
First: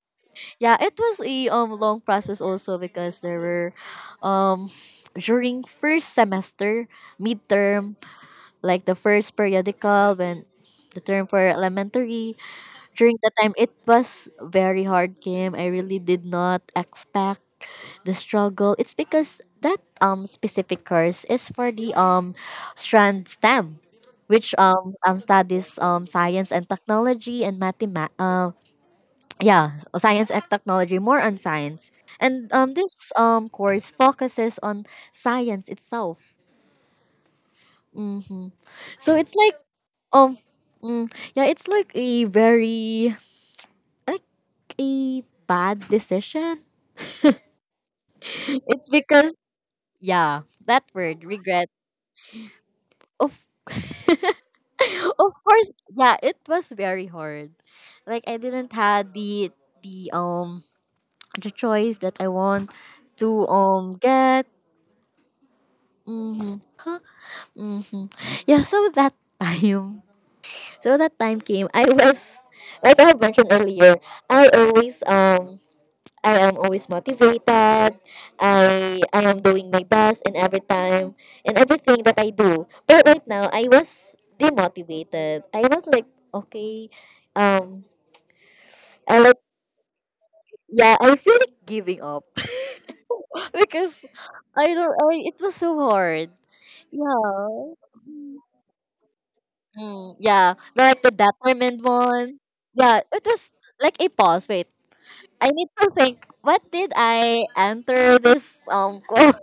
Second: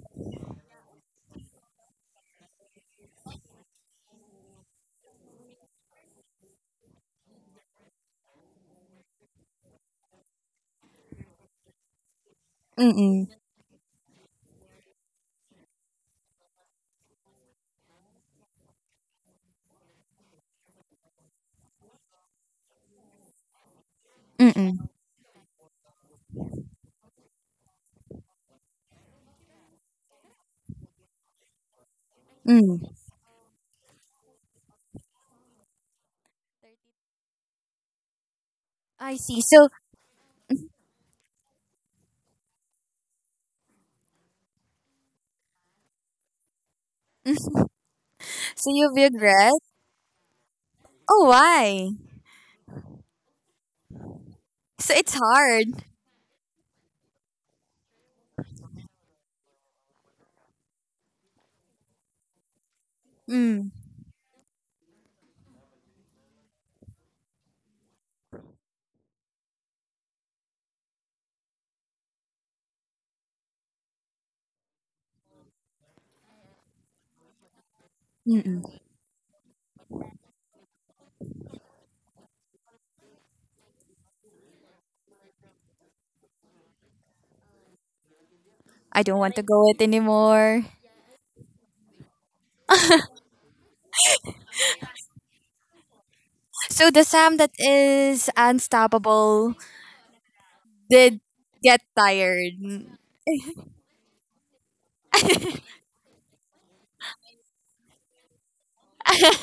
yeah, it was a long process also, because there were, um during first semester, midterm, like the first periodical, when the term for elementary, during Mm-mm. the time, it was very hard game. I really did not expect the struggle. It's because that specific course is for the strand STEM, which Mm-mm. Studies science and technology and yeah, science and technology, more on science. And Mm. this course focuses on science itself. Mm-hmm. I So it's see. like, So, um mm, yeah, it's like a very, like, a bad decision. so It's you because regret? yeah, that word Oh, regret. why? Of So it's Of hard. course, yeah, it was very hard. Like I didn't had the um the choice that I want to Mm. Get. Mm-hmm. Huh? Mm-hmm. Yeah, so that time, so that time came. I was like I have mentioned earlier. I always um I am always motivated. Mm-mm. I am doing my best in every time, in everything that I do. But right now I was demotivated. I was like, okay, um I don't I want like, to go it anymore. yeah, I feel like giving up. Because I don't I it was so hard. So the Sam that Yeah. is unstoppable Mm, yeah. Like the did get determined one. tired. Yeah, it was like a pause. Wait. I need to think, what did I enter this course?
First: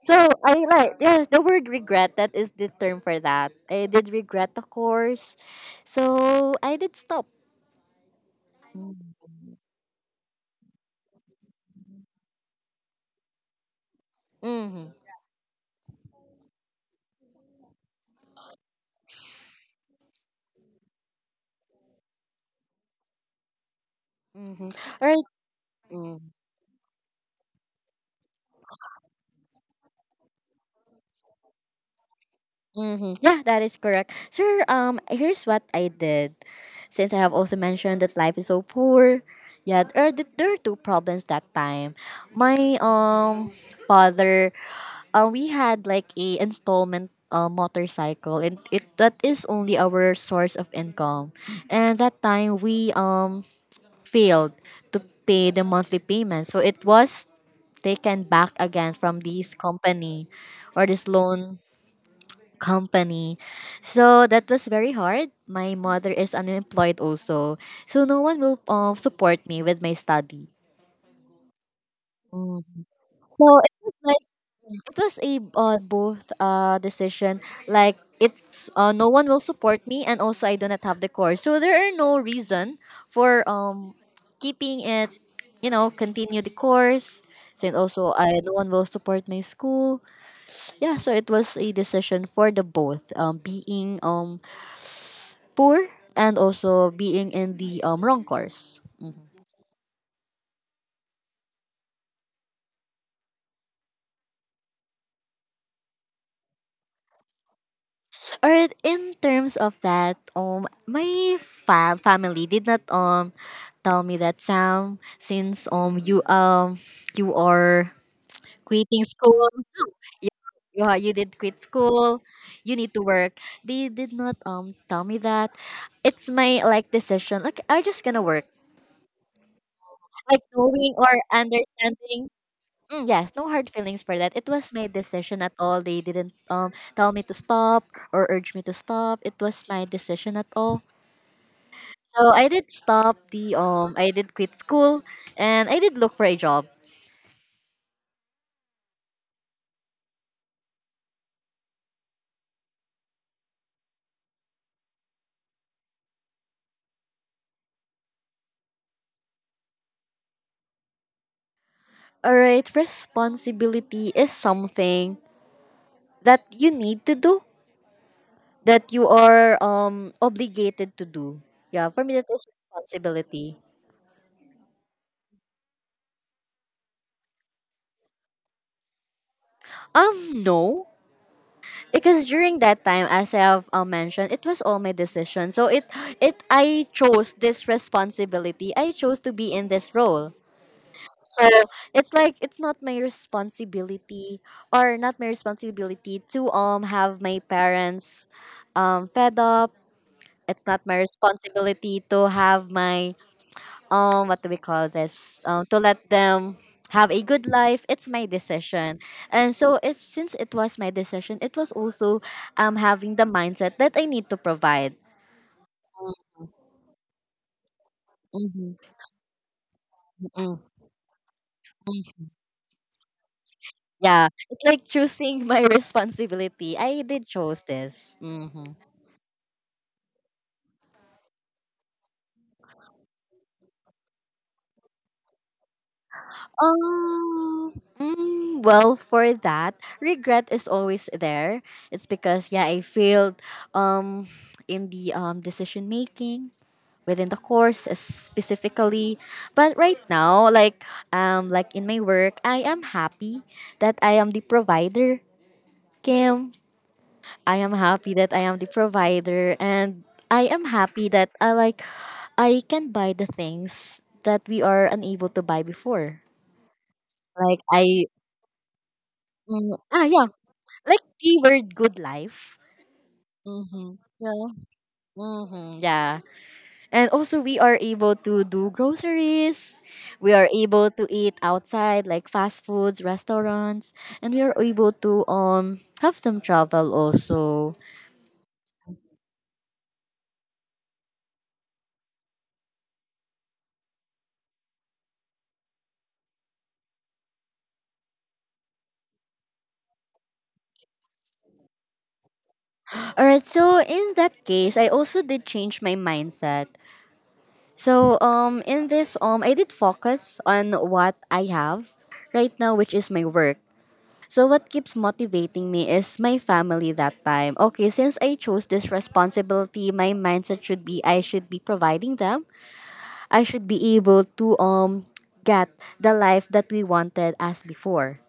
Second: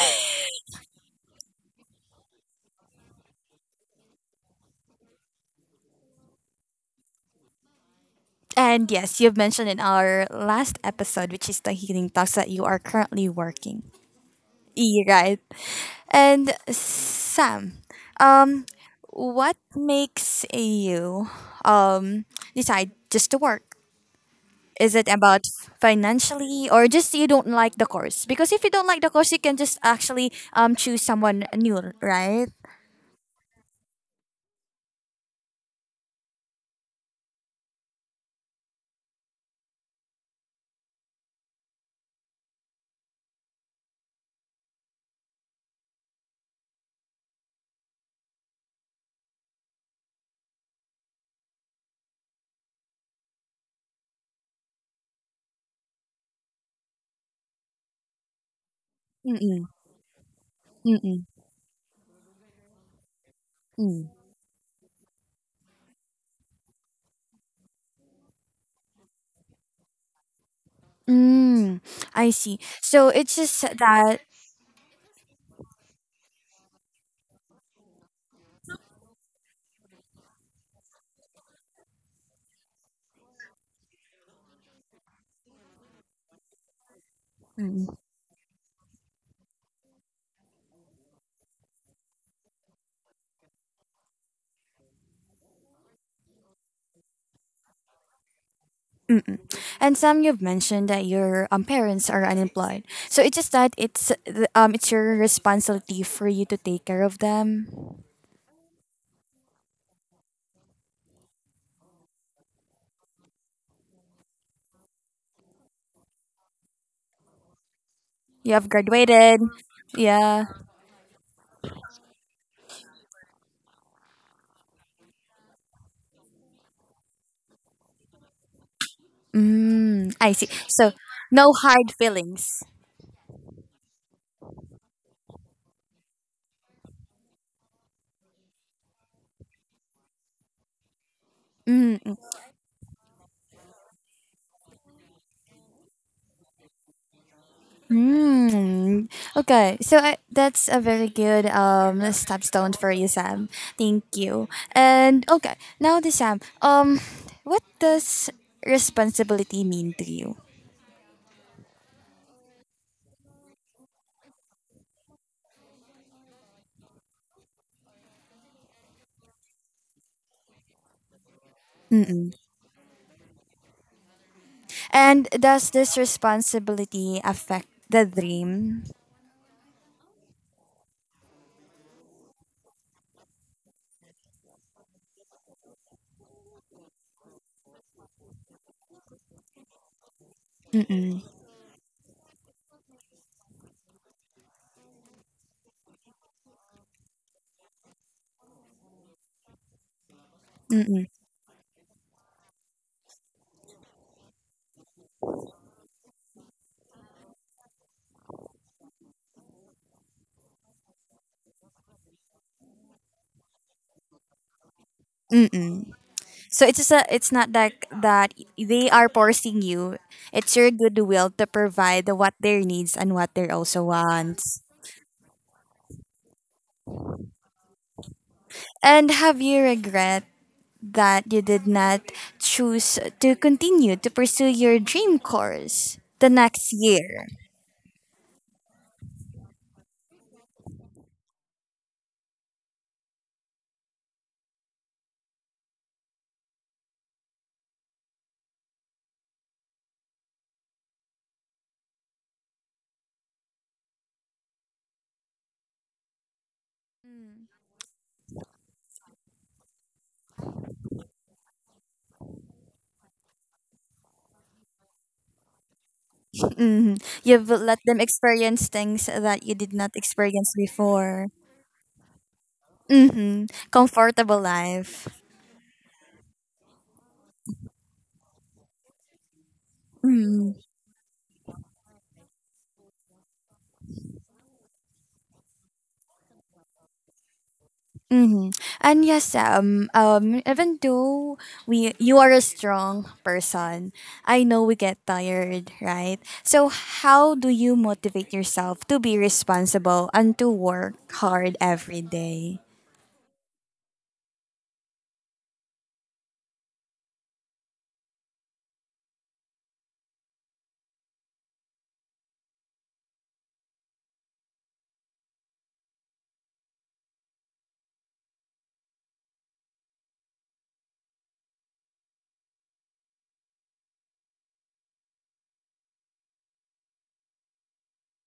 So I, like, yeah, the word regret, that is the term for that. I did regret the course, so I did stop. And yes, you've mentioned in our last episode, which is the healing talks, that you are currently working. Mm-hmm. E right. And Sam, um, what makes you um decide just to work? Mm-hmm. Is All it right. about financially or just you don't like the course? Because if you don't like the course, you can just actually choose someone new, right? Mm-hmm. Yeah, that is correct, sir. Here's what I did. Since I have also mentioned that life is so poor, yeah, there are two problems that time. My father, we had like a installment motorcycle, and it that is only our source of income. And that time we failed to pay the monthly payment, so it was taken back again from this Mm-mm, company, or this mm-mm, loan company. mm. So that was very hard. My mother is unemployed also, so no one will support me with my study. Mm, I see. So it's So just it was that. like, it was a both decision. Like, it's no one will support me, and also I do not have the course, so there are no reason for keeping it, continue the course. And Mm, also, I no one will support my school. Yeah, so it was a decision for the both, being poor, and also being in the wrong course. mm-mm. And Sam, you've mentioned that your parents are unemployed. So it's just that it's your responsibility for you to take care of them. Or in terms of that, my family did not tell me that, Sam, since you are You have quitting graduated. school, you Yeah. You did quit school, you need to work. They did not tell me that. It's my, like, decision. Like, I just gonna work. Mm, I Like see. So knowing or no hard understanding. feelings. Mm, yes, no hard feelings for that. It was my decision at all. They didn't tell me to stop or urge me to stop. It was my decision at all. Mm, So I did stop the I did quit school, and I did look for a job. Mm, okay, so I, that's a very good stepstone for you, Sam. Thank you. And okay, now the Sam. What does responsibility mean to you? Alright, responsibility is something that you need to do, that you are obligated to do. Yeah, for me that Mm-mm. is responsibility. And does this responsibility affect the dream? No. Because during that time, as I have mentioned, it was all my decision. So it I chose this responsibility. I chose to be in this role. Mm-mm. So it's like, it's not my responsibility, or not my responsibility, to have my parents fed up. It's not my Mm-mm. responsibility to have my, what do we call this? To let them have a good life. It's my decision. And so it's since it was my decision, it was also having the mindset that I need to provide. Mm-mm. So it's just a, it's not like that Mhm. they are forcing you. It's mm your goodwill to provide what their needs and what their also Yeah, wants. it's like choosing my responsibility. I did chose this. Hmm. And have you regret that you did not choose to continue to pursue your dream course the next year. Um, well, for that, regret is always there. It's because yeah, I failed um in the decision making within the course, specifically. But right now, like, like in my work, I am happy that I am the provider, Kim. I am happy that I am the provider, and I am happy that I can buy the things that we are unable to buy before. Hmm. You've Like let them I experience things that you did mm, not ah, yeah, experience like, before. keyword good life. Hmm. Mm-hmm. Comfortable Yeah. life. Mm-hmm. Yeah. And also we are able to do groceries. We Mm-hmm. are able to eat outside, like fast foods, restaurants, and we are able to have some travel also. Mm-hmm. And yes, even though we you are a strong person, I know we get tired, right? So how do you motivate yourself to be responsible and to work hard every day? All right, so in that case, I also did change my mindset. So in this I did focus on what I have right now, which is my work. So what keeps motivating me is my family that time. Okay, since I chose this responsibility, my mindset should be I should be providing them. I should be able to get the life that we wanted as before.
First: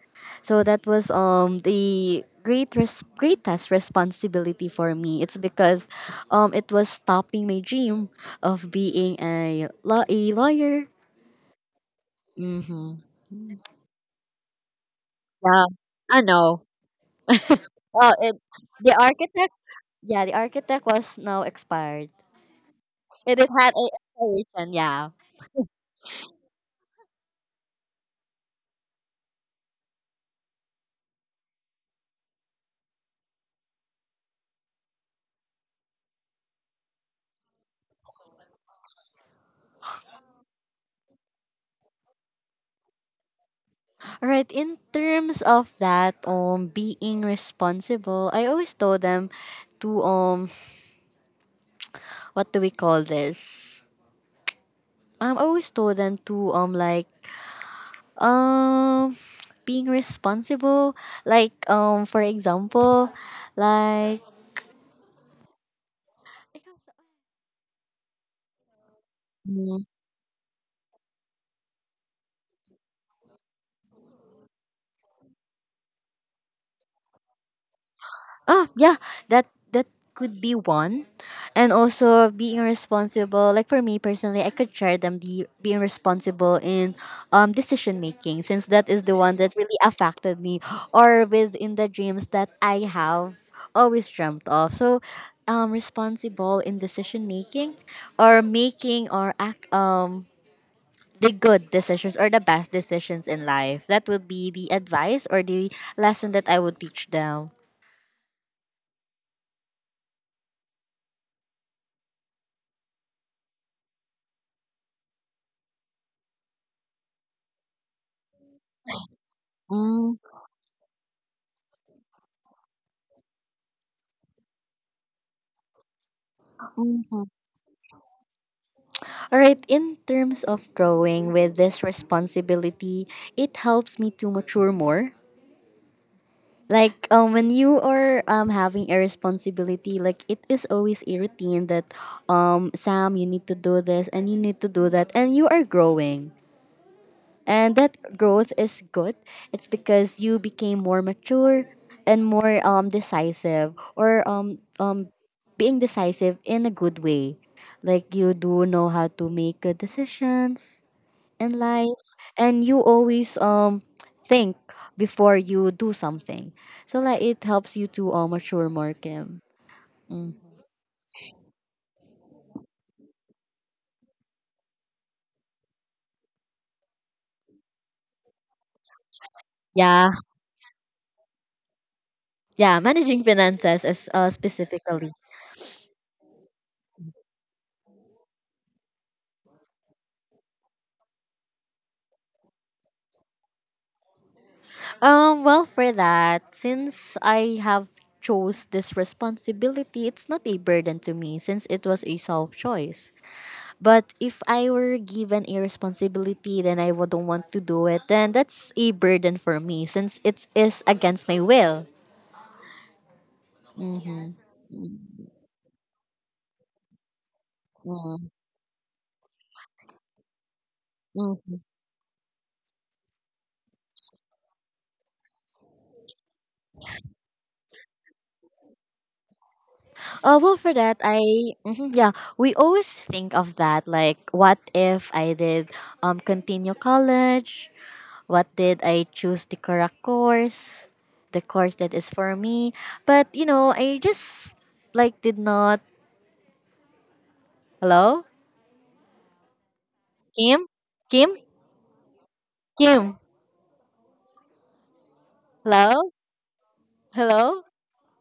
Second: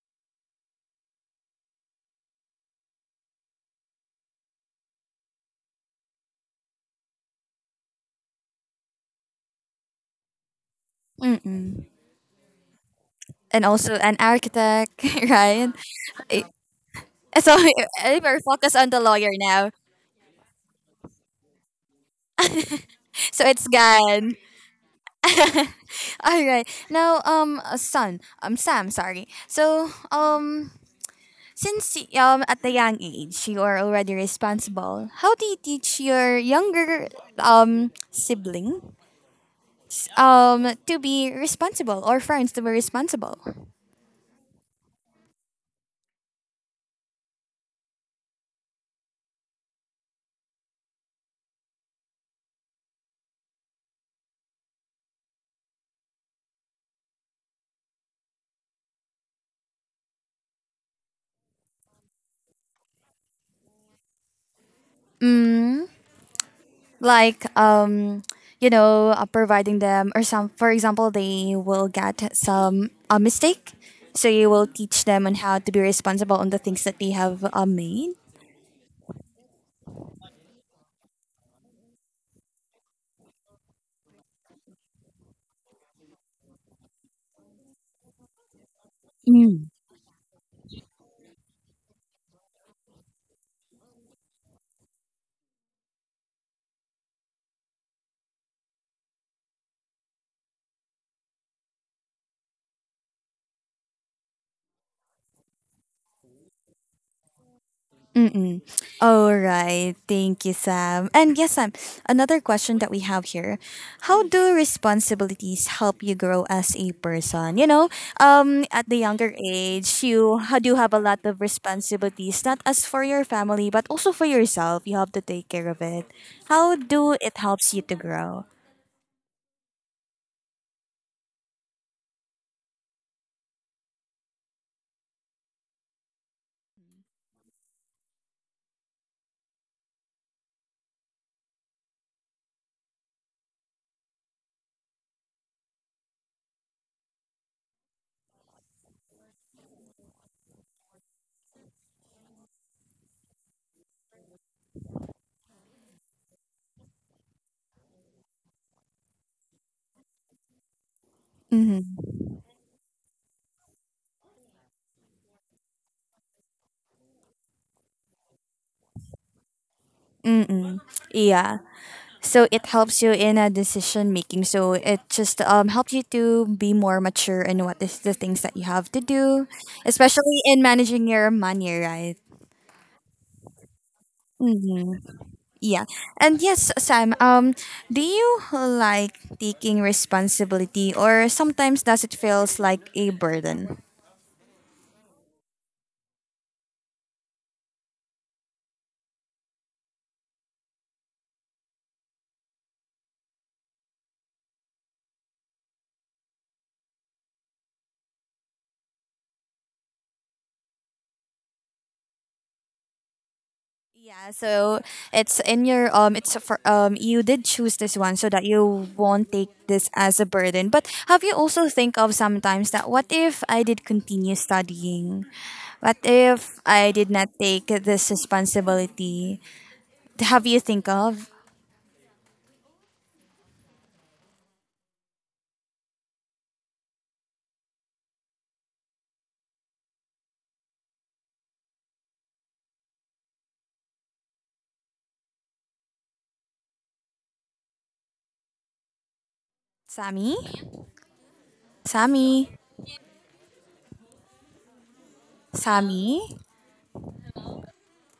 So that was the greatest responsibility for me. It's because it was stopping my dream of being a lawyer. Mm-mm. Mm-hmm. And also an architect, right? I- So Oh, we're focused on the the lawyer architect. now. Yeah, the architect was now expired. It So is it's had a gone. inspiration, yeah. All right. Now, Sam, sorry. Since at the young age you are already responsible, how do you teach your younger sibling to be responsible or friends to be responsible? All right, in terms of that, being responsible, I always told them to, what do we call this? I always told them to, like, um, being responsible, like, for example, like... Mm. Like you know providing them or some, for example they will get some a mistake so you will teach them on how to be responsible on the things that they have made. Oh yeah, that that could be one, and also being responsible. Like, for me personally, I could share them the being responsible in decision making, since that is the one that really affected me, or within the dreams that I have always dreamt of. So, responsible in decision making, or making or act the good decisions or the best decisions in life. That would be the advice or the lesson that I would teach them. Mm-mm. All right. Thank you, Sam. And yes, Sam, another question that we have here. How do responsibilities help you grow as a person? You know, at the younger age, you do have a lot of responsibilities, not as for your family, but also for yourself. You have to take care of it. How do Mm. it helps you to grow? All right, in terms of growing with this responsibility, it helps me to mature more. Like, when you are, having a responsibility, like, it is always a routine that, Sam, you need to do this and you need to do that, and you are growing. And that growth is good. It's because you became more mature, and more, decisive, or being decisive in a good way. Like, you do know how to make decisions in Mm-hmm. life, and you always think before you do something, so, like, it helps you to mature more, Kim. Mm. Mm-mm. Yeah. So it helps you in a decision making. So it just helps you to be more mature in what is the things that you have to do, Yeah, especially in managing your money, right? yeah, managing finances is Hmm. specifically... Yeah. And yes, Sam, do you like taking responsibility or sometimes does it feels like a burden? Well, for that, since I have chose this responsibility, it's not a burden to me, since it was a self choice. But if I were given a responsibility, then I wouldn't want to do it, then that's a burden for me, since it is against my will. Yeah, so it's in your it's for you did choose this one so Mm, that you won't take this as a burden. But have you mm. also think of sometimes that what if I did continue studying? What if I did not take this responsibility? Have Well, you for think that, I of mhm, yeah, we always think of that. Like, what if I did continue college? What did I choose the correct course? The course that is for me. But, I just, like, did not. Hello, Sammy? Kim, Kim, Sammy? Kim. Hello, Sammy? hello,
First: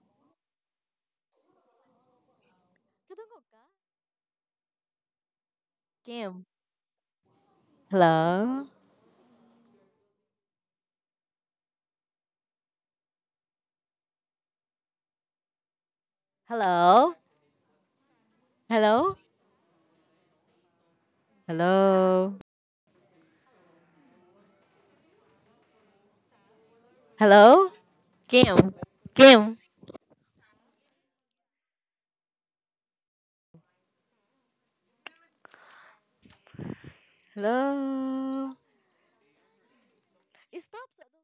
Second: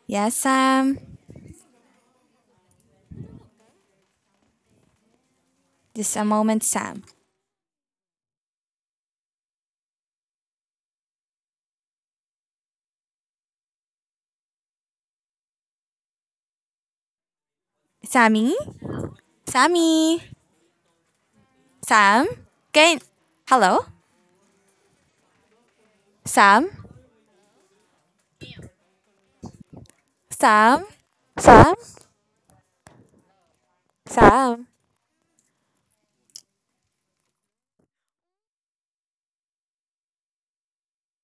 Yes, Sam. Just a Kim. moment, Sam. Hello, hello, Sammy? hello, Sammy? Sam? hello, Can hello? Sam? hello, Kim, Kim. Sam? Sam? Sam, Hello. It stops